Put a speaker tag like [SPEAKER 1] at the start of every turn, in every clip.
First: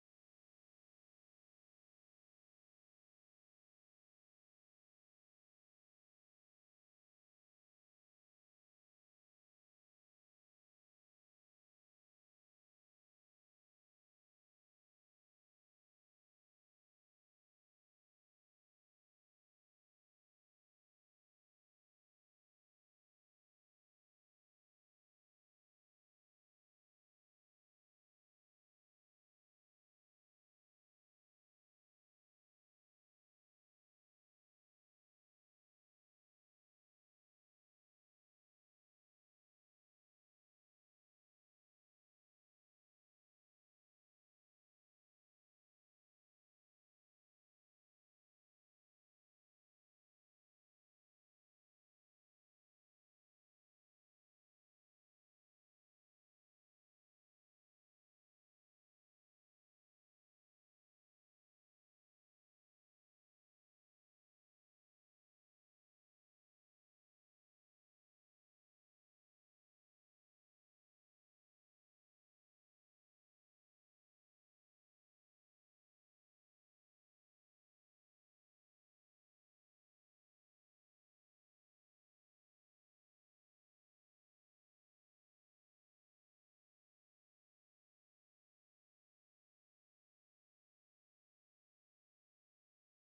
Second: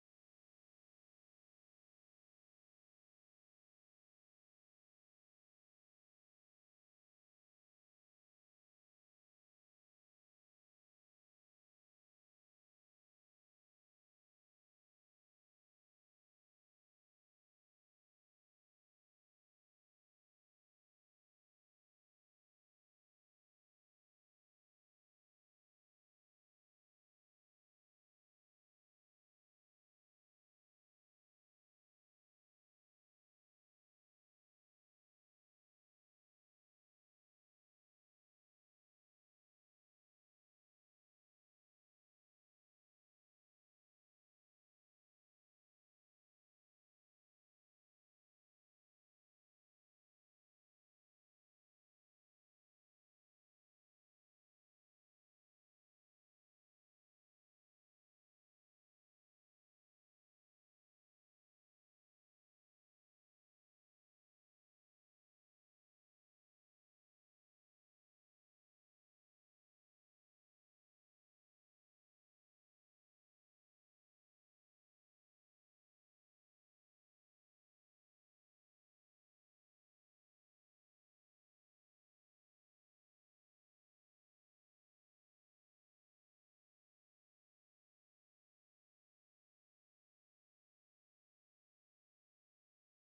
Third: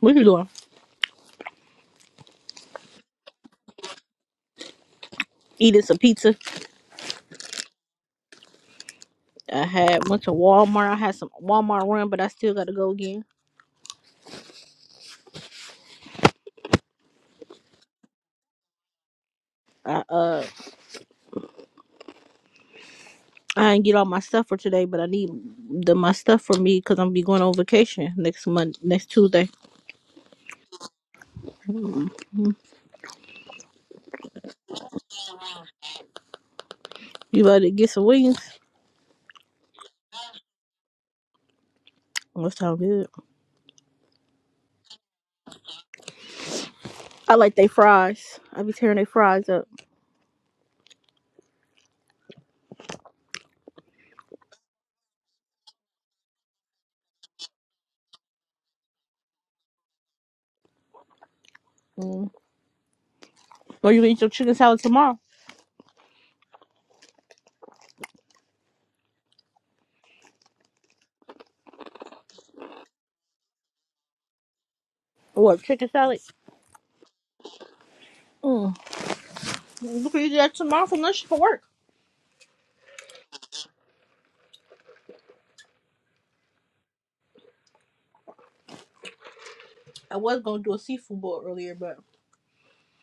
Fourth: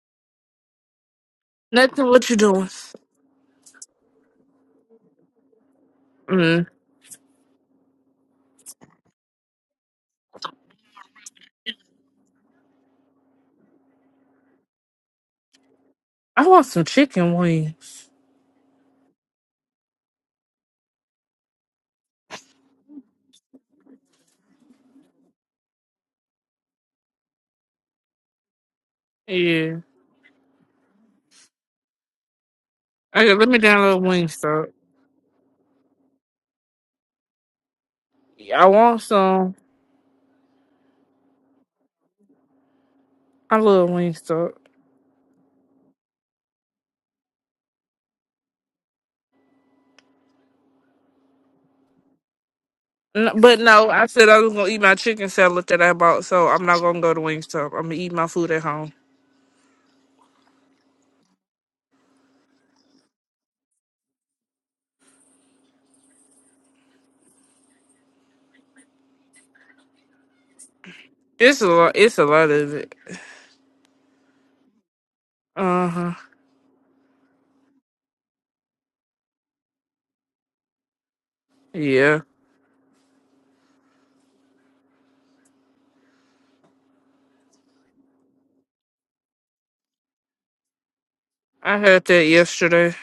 [SPEAKER 1] What you doing?
[SPEAKER 2] Nothing. What you doing?
[SPEAKER 1] Eating some pizza.
[SPEAKER 2] Mm.
[SPEAKER 1] I had went to Walmart. I had some Walmart run, but I still gotta go again.
[SPEAKER 2] I want some chicken wings.
[SPEAKER 1] I uh I didn't get all my stuff for today, but I need the my stuff for me because I'm gonna be going on vacation next month, next Tuesday.
[SPEAKER 2] Yeah.
[SPEAKER 1] mm mm.
[SPEAKER 2] Okay, let me download Wingstop.
[SPEAKER 1] You about to get some wings?
[SPEAKER 2] I want some.
[SPEAKER 1] That sound good.
[SPEAKER 2] I love Wingstop.
[SPEAKER 1] I like they fries. I be tearing they fries up.
[SPEAKER 2] No, but no, I said I was gonna eat my chicken salad that I bought, so I'm not gonna go to Wingstop. I'm gonna eat my food at home.
[SPEAKER 1] Mm. Or you gonna eat your chicken salad tomorrow?
[SPEAKER 2] It's a lot. It's a lot of it.
[SPEAKER 1] Or
[SPEAKER 2] Uh
[SPEAKER 1] chicken
[SPEAKER 2] huh.
[SPEAKER 1] salad? Mm. You can eat that tomorrow for lunch for work.
[SPEAKER 2] Yeah.
[SPEAKER 1] I was gonna do a seafood bowl earlier,
[SPEAKER 2] I
[SPEAKER 1] but
[SPEAKER 2] had that yesterday.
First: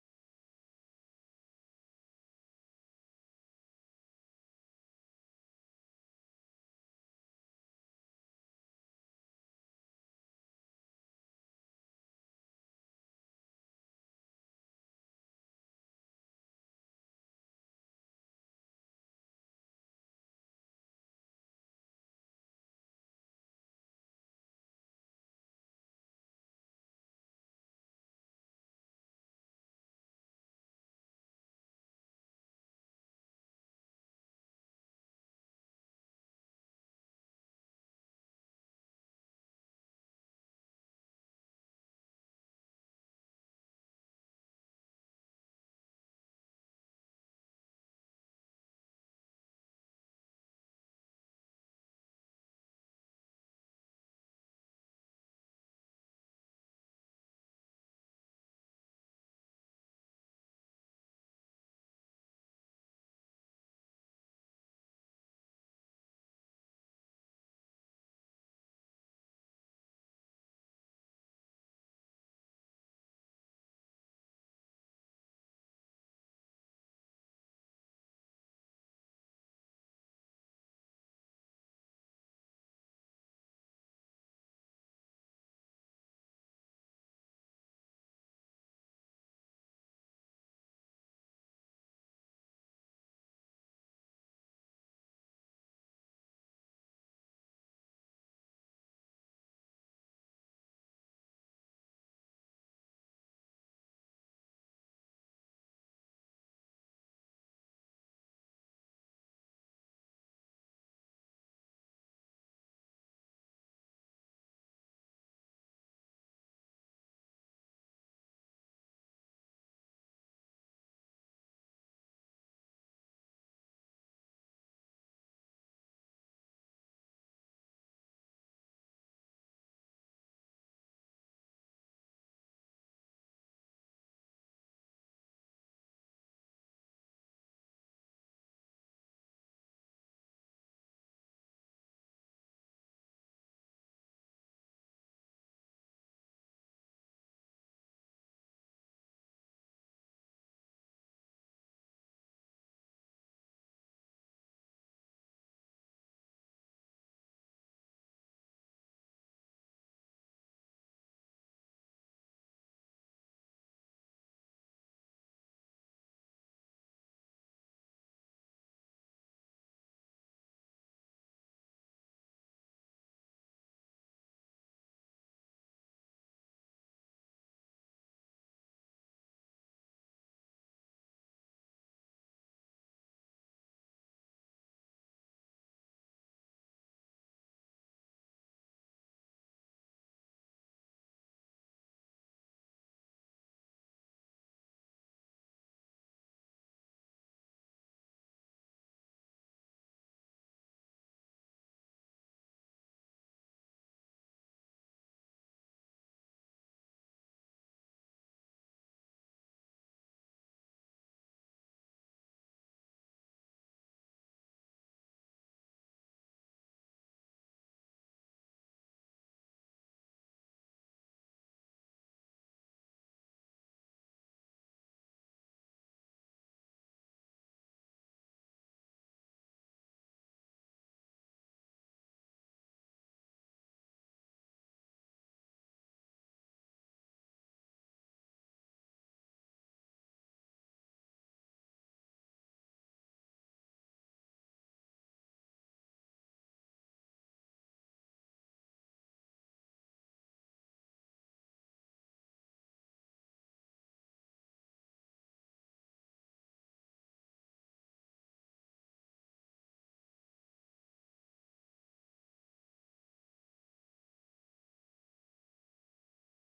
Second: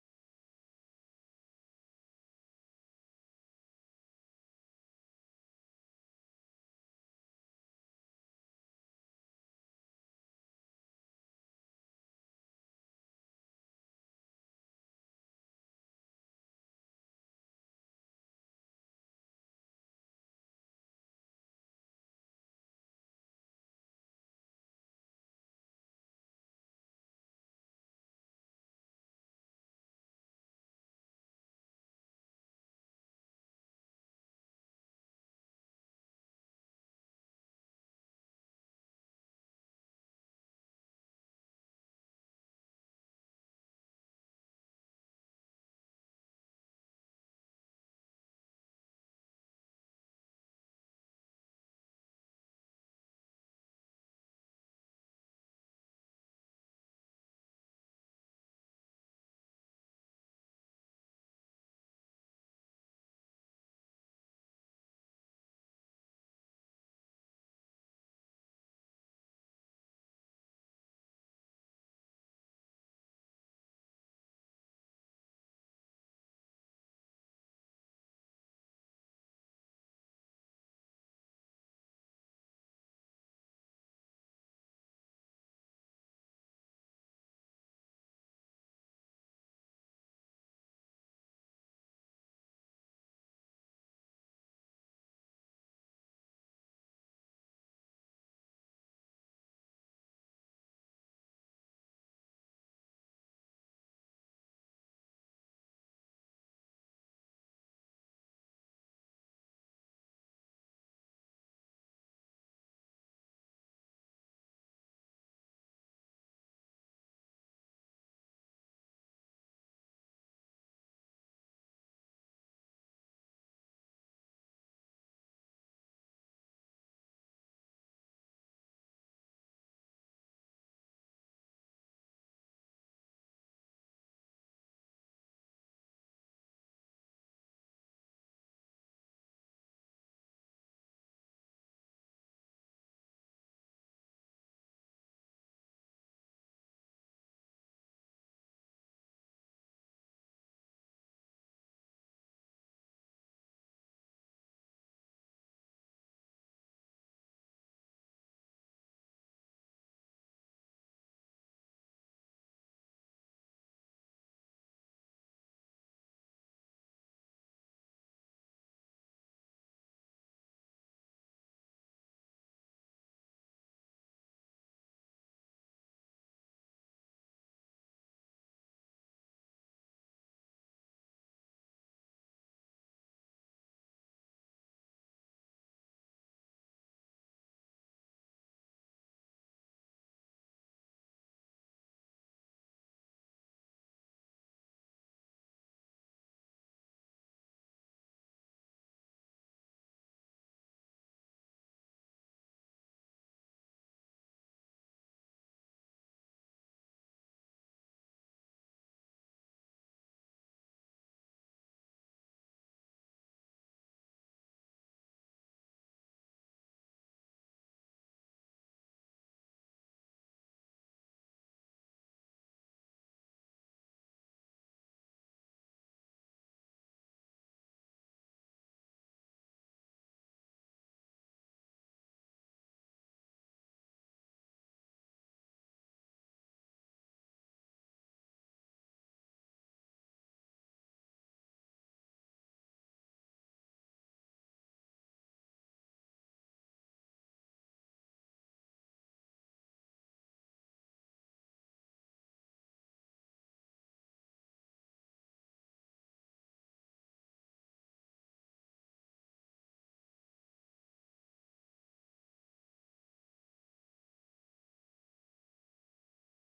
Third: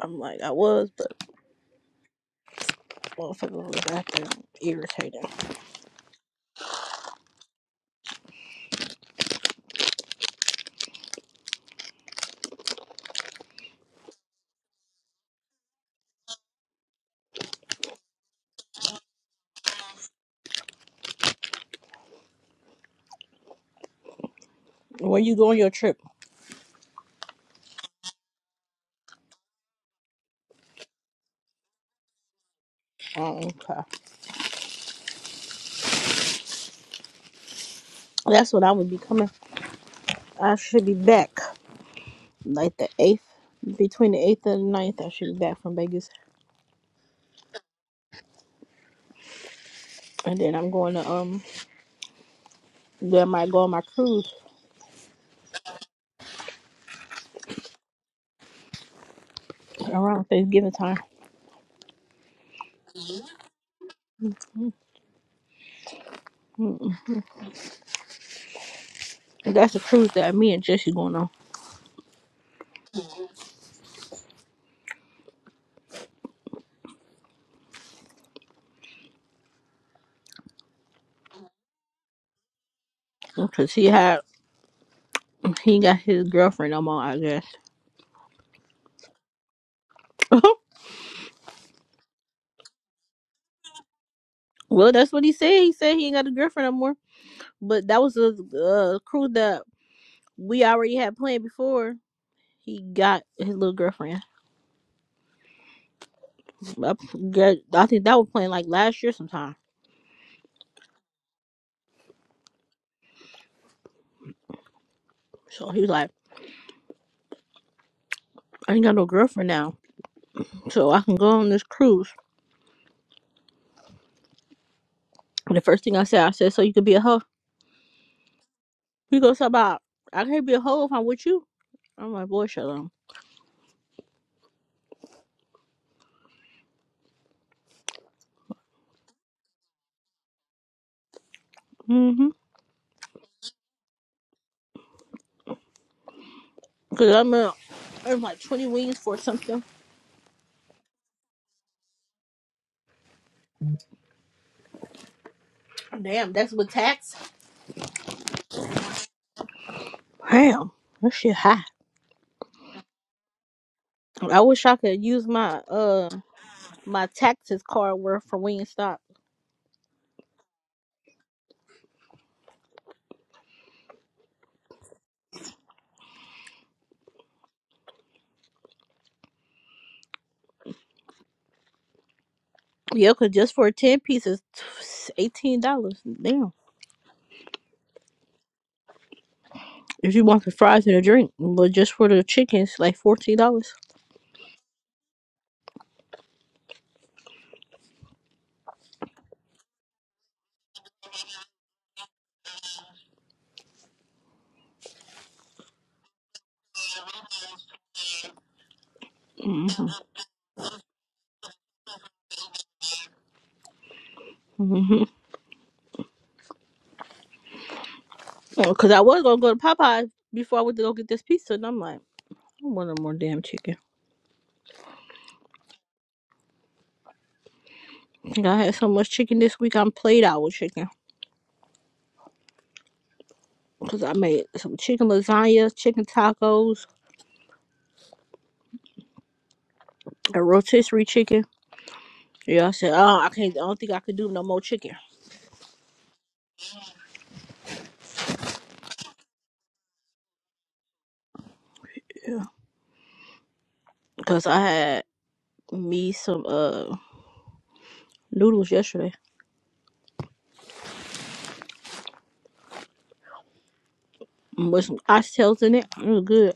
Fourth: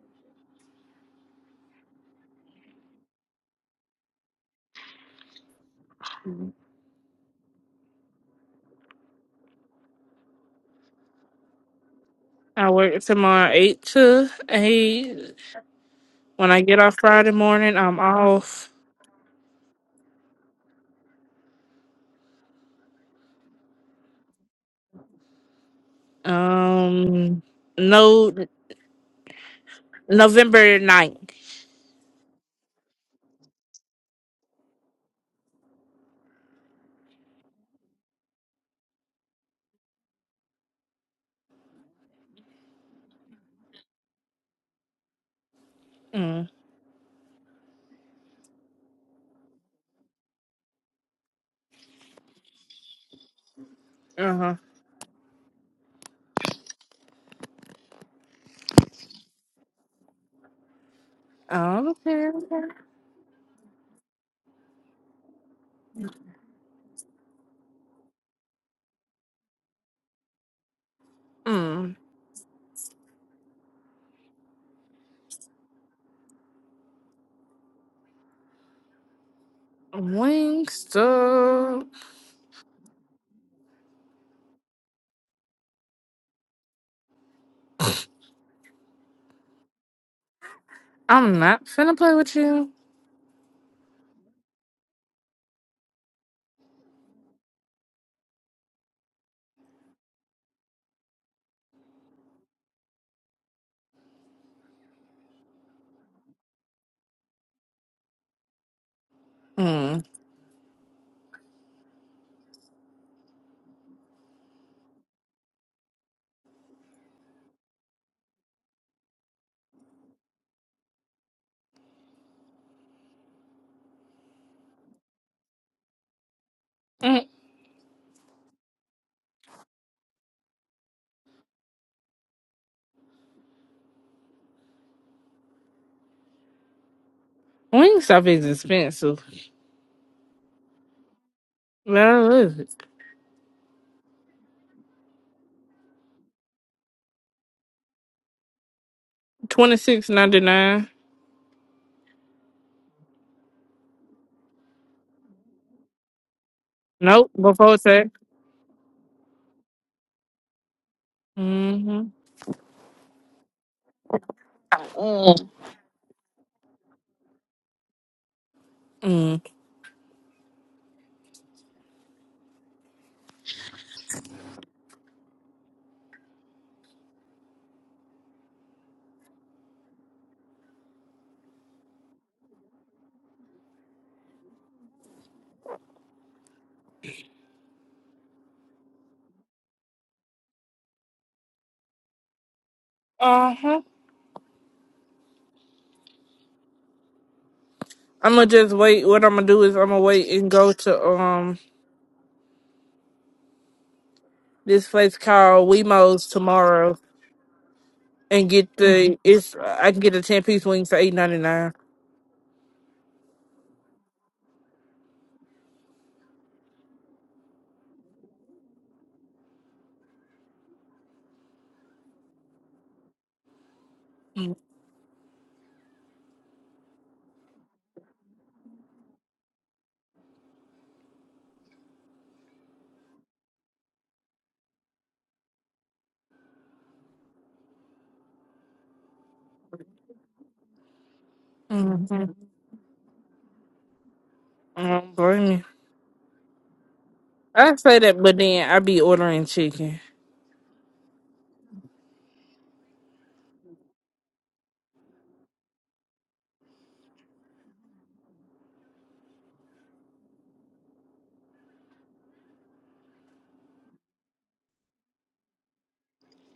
[SPEAKER 1] I'm like I was, but. Motherfucker was acting irritating.
[SPEAKER 2] I work tomorrow eight to eight. When I get off Friday morning, I'm off.
[SPEAKER 1] Where you going your trip?
[SPEAKER 2] Um, no, November ninth.
[SPEAKER 1] Oh, okay. That's when I would be coming. I should be back like the eighth, between the eighth and the ninth. I should be back from Vegas,
[SPEAKER 2] Mm.
[SPEAKER 1] and then I'm going to um. Then I might go on my cruise
[SPEAKER 2] Uh-huh.
[SPEAKER 1] around Thanksgiving time.
[SPEAKER 2] Oh, okay. okay.
[SPEAKER 1] Mm-mm. That's the cruise that me and Jesse going on
[SPEAKER 2] Mm. Wingstop.
[SPEAKER 1] because he had he ain't got his girlfriend no more. I guess.
[SPEAKER 2] I'm not finna play with you.
[SPEAKER 1] well, that's what he said. He said he ain't got a girlfriend no more. But that was a uh, cruise that we already had planned before He got his little girlfriend. I, I think that was playing like last year sometime.
[SPEAKER 2] Mm.
[SPEAKER 1] So he was like, I ain't got no girlfriend now. So I can go on this cruise. And the first thing I said, I said, So you could be a hoe?
[SPEAKER 2] Mm.
[SPEAKER 1] He goes, "How about I can't be a hoe if I'm with you. I'm like, Boy, shut up.
[SPEAKER 2] Wingstop is expensive. Well,
[SPEAKER 1] Mm-hmm.
[SPEAKER 2] what is it?
[SPEAKER 1] Because I'm, uh, I'm like 20 wings for something.
[SPEAKER 2] Twenty six ninety nine.
[SPEAKER 1] Damn, that's with tax?
[SPEAKER 2] Nope, before tax.
[SPEAKER 1] Damn. That shit high.
[SPEAKER 2] Mm-hmm.
[SPEAKER 1] I wish I could use
[SPEAKER 2] Mm.
[SPEAKER 1] my uh my taxes card worth for Wingstop.
[SPEAKER 2] Mm.
[SPEAKER 1] Yeah, cause just for ten pieces, eighteen dollars. Damn. If you want the fries and a drink, but just for the chicken, it's like fourteen dollars.
[SPEAKER 2] Uh-huh. I'ma just wait. What I'ma do is I'ma wait and go to um this place called Wemos tomorrow and get the it's I can
[SPEAKER 1] Mm-hmm.
[SPEAKER 2] get a ten piece wings for eight ninety nine.
[SPEAKER 1] Mm-hmm. Cause I was gonna go to Popeyes before I went to go get this pizza, and I'm like, I want no more damn chicken. And I had so much chicken this week, I'm played out with chicken. Cause I made some chicken lasagna, chicken tacos, a rotisserie chicken.
[SPEAKER 2] Mm-hmm.
[SPEAKER 1] Yeah, I said, oh, I can't. I don't think I could do no more chicken.
[SPEAKER 2] Um, blame me. I say that, but then I be ordering chicken.
[SPEAKER 1] Yeah. Cause I had me some uh noodles yesterday. with some oxtails in it. It was good.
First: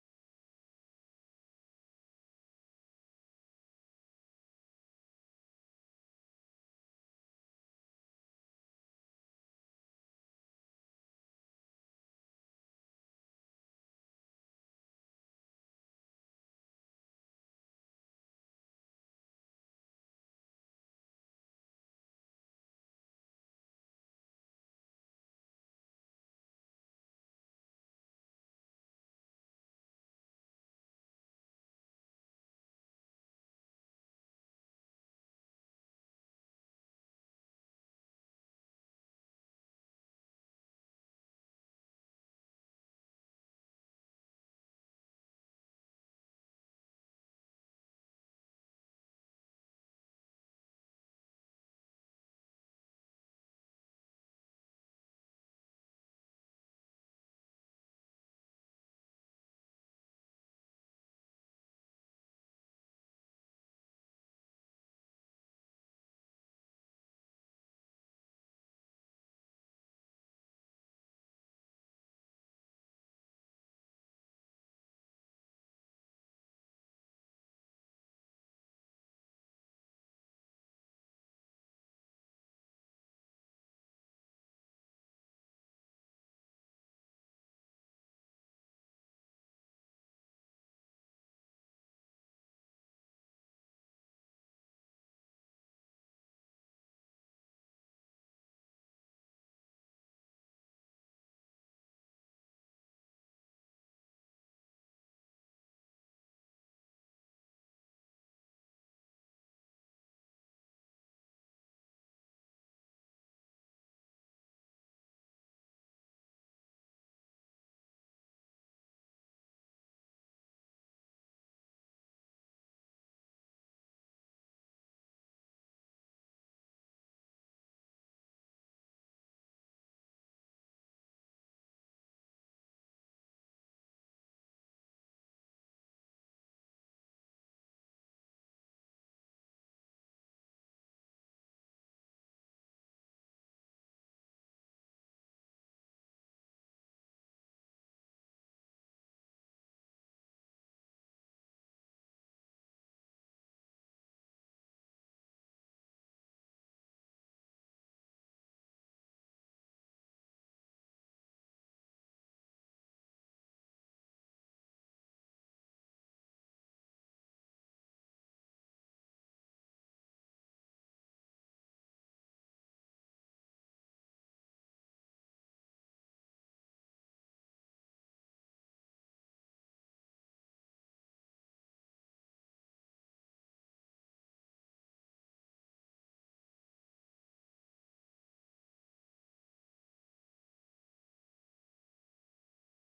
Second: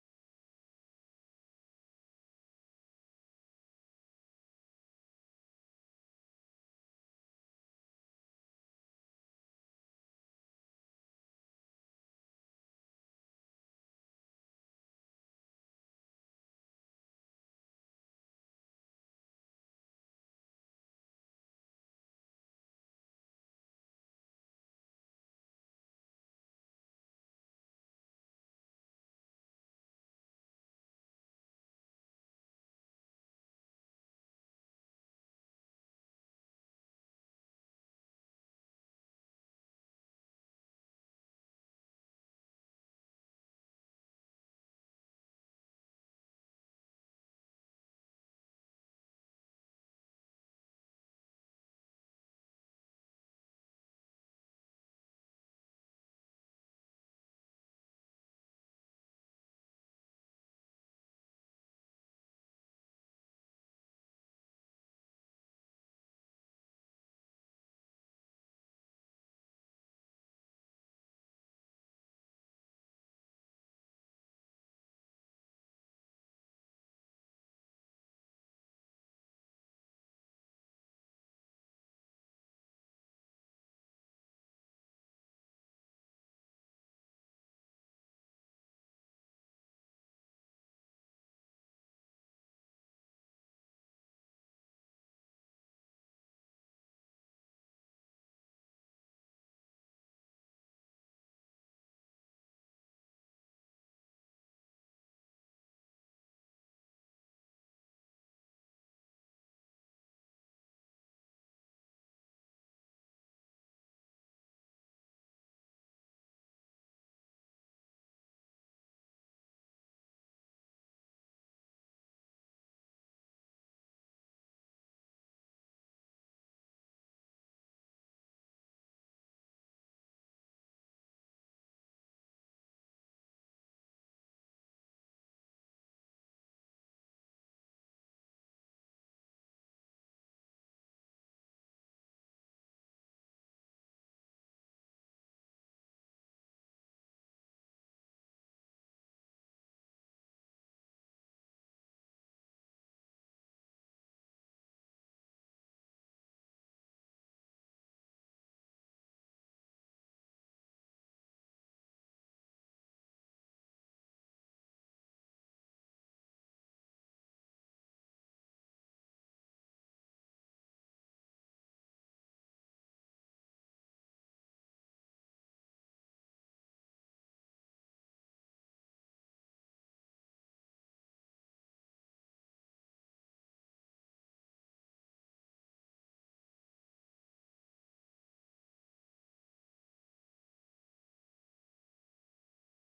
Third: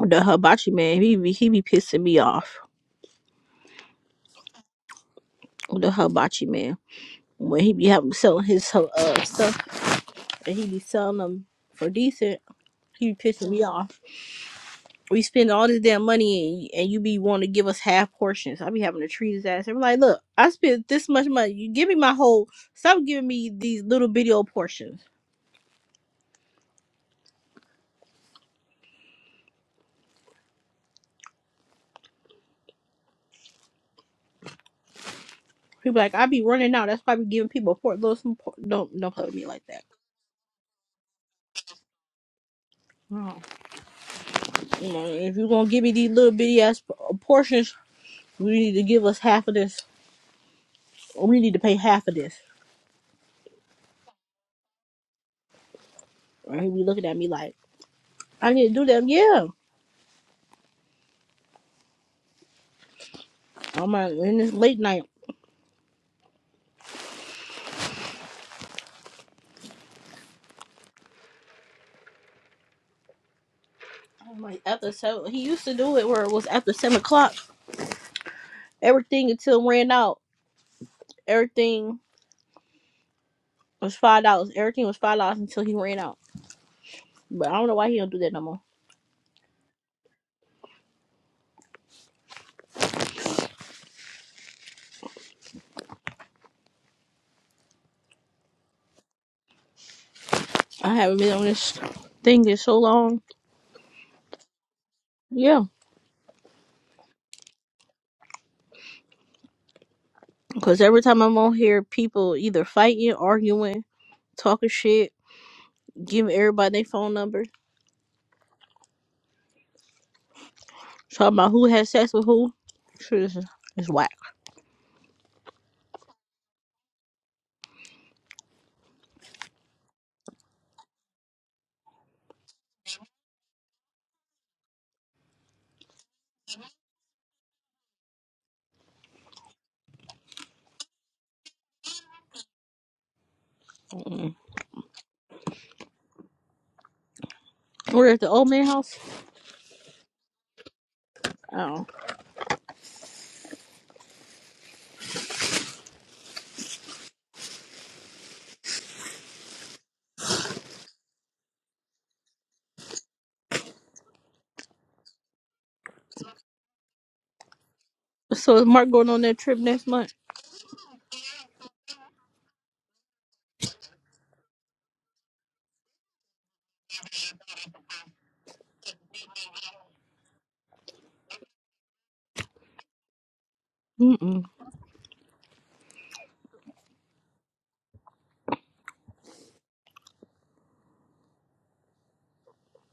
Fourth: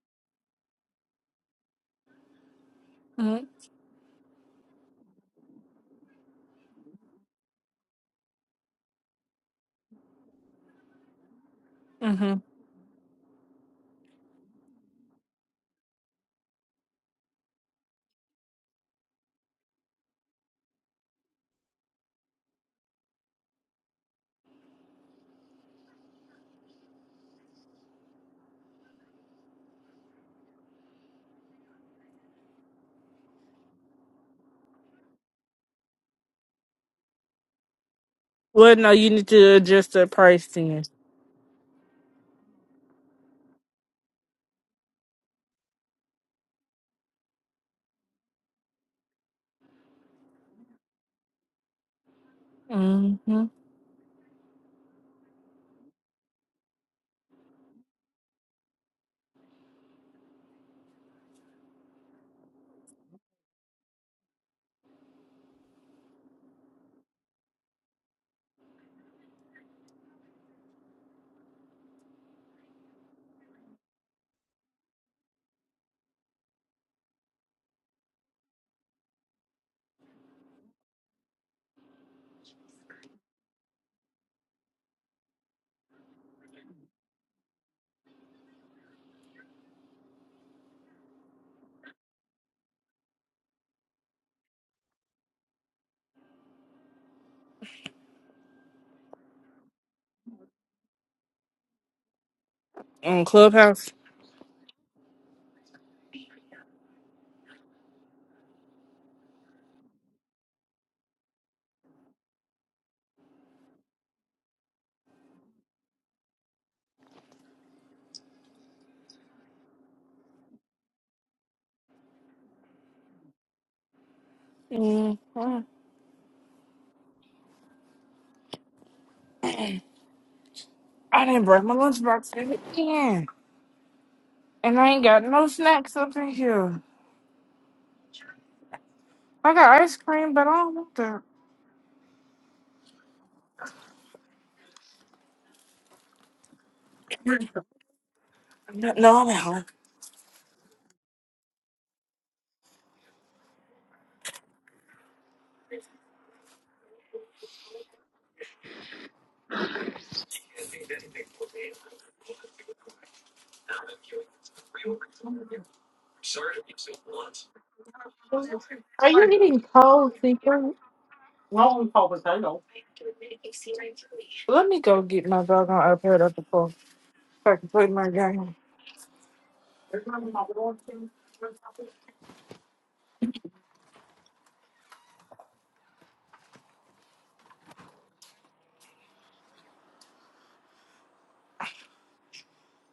[SPEAKER 1] The hibachi man, he be he be pissing me off.
[SPEAKER 2] Mm-hmm.
[SPEAKER 1] The hibachi man, when he be having selling his uh stuff and he be selling them for
[SPEAKER 2] Mm-hmm.
[SPEAKER 1] decent, he be pissing me off. We spend all this damn money and, and you be wanting to give us half portions. I be having to treat his ass. I'm like, look, I spent this much money. You give me my whole. Stop giving me these little bitty old portions. He be like, I be running out. That's why I be giving people a port. Little some por-
[SPEAKER 2] Well, no,
[SPEAKER 1] Don't
[SPEAKER 2] you
[SPEAKER 1] don't play
[SPEAKER 2] need
[SPEAKER 1] with me
[SPEAKER 2] to
[SPEAKER 1] like
[SPEAKER 2] adjust the price then.
[SPEAKER 1] that. You know, If you're gonna give me these little bitty ass portions, you need to give us half of this. Or we need to pay half of this.
[SPEAKER 2] Mm-hmm.
[SPEAKER 1] And he be looking at me like, I need to do that. Yeah. I'm like, and it's late night. I'm like, after seven. He used to do it where it was after seven o'clock. Everything until ran out. Everything was five dollars. Everything was five dollars until he ran out. But I don't know why he don't do that no more. I haven't been on this thing in so long.
[SPEAKER 2] On Clubhouse.
[SPEAKER 1] Yeah. Because every time I'm on here, people either fighting, arguing, talking shit Give everybody their phone number. Talking about who had sex with who. Shit, It's it's whack.
[SPEAKER 2] Mm-hmm. I didn't bring my lunchbox in again, and I ain't got no snacks up in here. I got ice cream, but I don't want that.
[SPEAKER 1] Mm-mm. We're at the old man
[SPEAKER 2] No,
[SPEAKER 1] house.
[SPEAKER 2] no, I'm at home.
[SPEAKER 1] Oh. So is Mark
[SPEAKER 2] Are
[SPEAKER 1] going on
[SPEAKER 2] you
[SPEAKER 1] that trip
[SPEAKER 2] eating
[SPEAKER 1] next
[SPEAKER 2] cold,
[SPEAKER 1] month?
[SPEAKER 2] Seeker? No, I'm cold potato. Let me go get my dog on iPad up the pool so I can play my game.
[SPEAKER 1] Mm-mm.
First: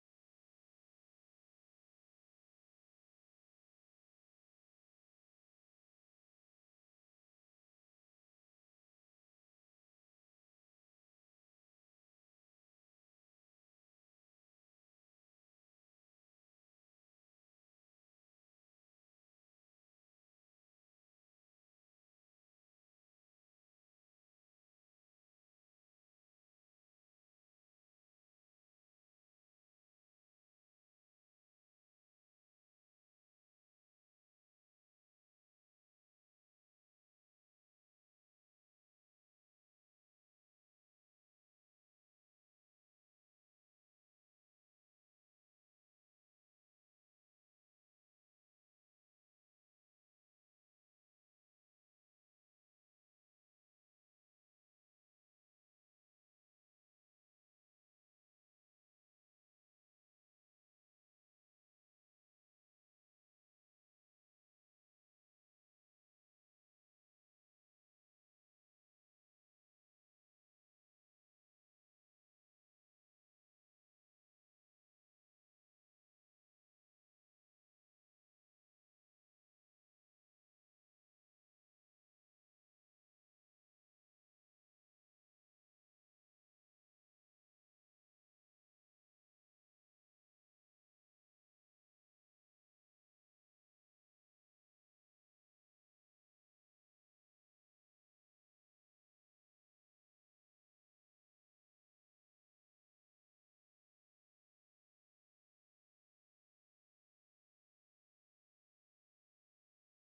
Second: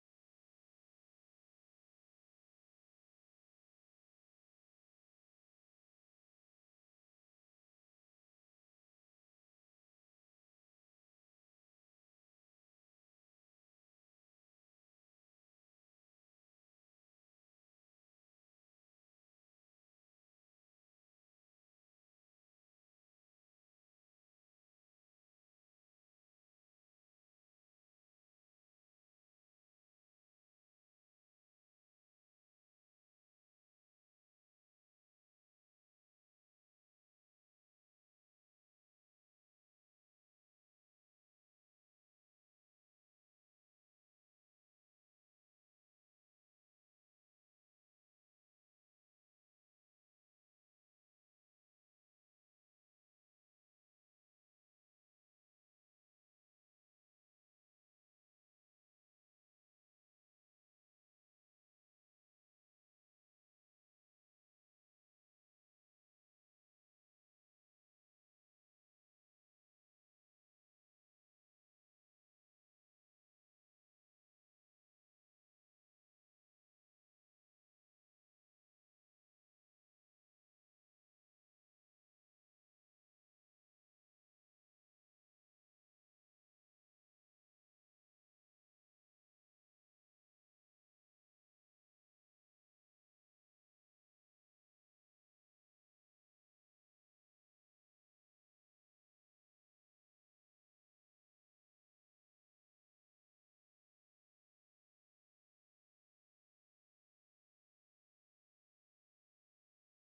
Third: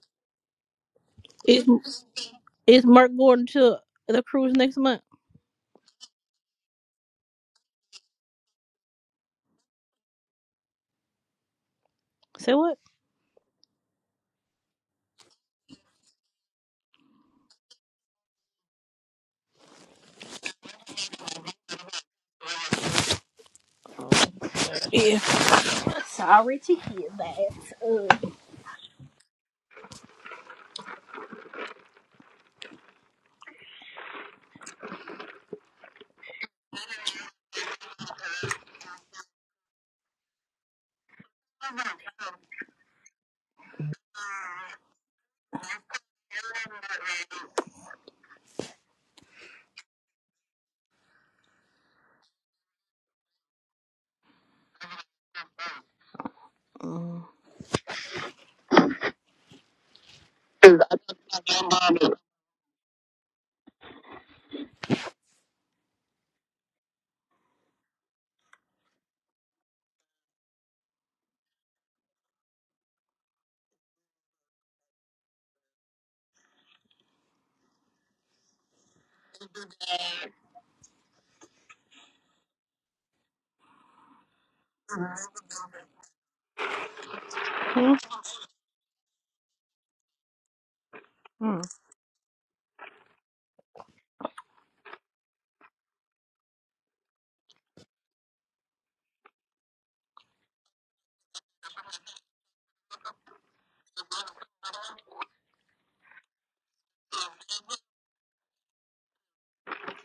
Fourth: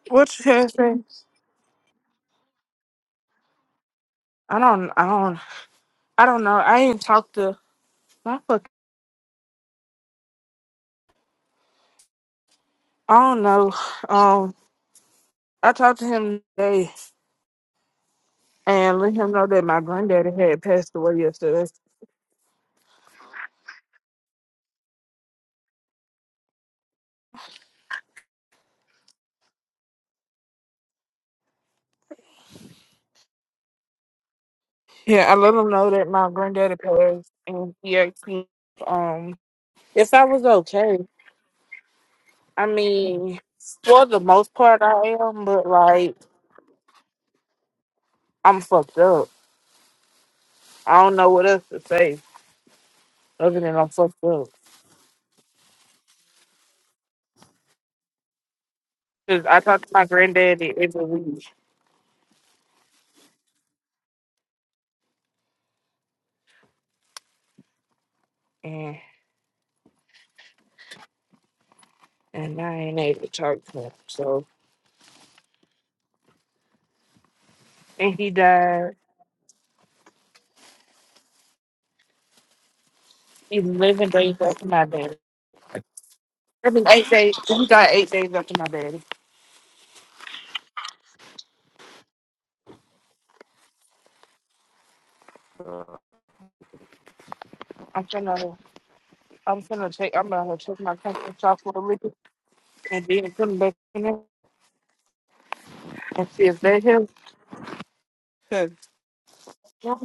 [SPEAKER 2] What you had say?
[SPEAKER 1] Is, is Mark going to the cruise
[SPEAKER 2] I
[SPEAKER 1] next
[SPEAKER 2] don't.
[SPEAKER 1] month?
[SPEAKER 2] I don't. I don't know. I ain't talked to my fuck.
[SPEAKER 1] Say what?
[SPEAKER 2] I don't know. Um, I talked to him today and let him know that my granddaddy had passed away yesterday.
[SPEAKER 1] Yeah. Sorry to hear that.
[SPEAKER 2] Yeah, I let him know that my granddaddy passed, and he asked me, um, if I was okay. I mean, for the most part, I am, but like, I'm fucked up. I don't know what else to say other than I'm fucked up.
[SPEAKER 1] Uh,
[SPEAKER 2] Cause I talk to my granddaddy every week, and and I ain't able to talk to him. So, and he died. eleven days after my baby. I mean eight days. We got
[SPEAKER 1] Mm-hmm.
[SPEAKER 2] eight days after my baby. I'm finna, I'm finna check. I'm gonna check my country shop for a little and then put them back in there and see if they help. Cause my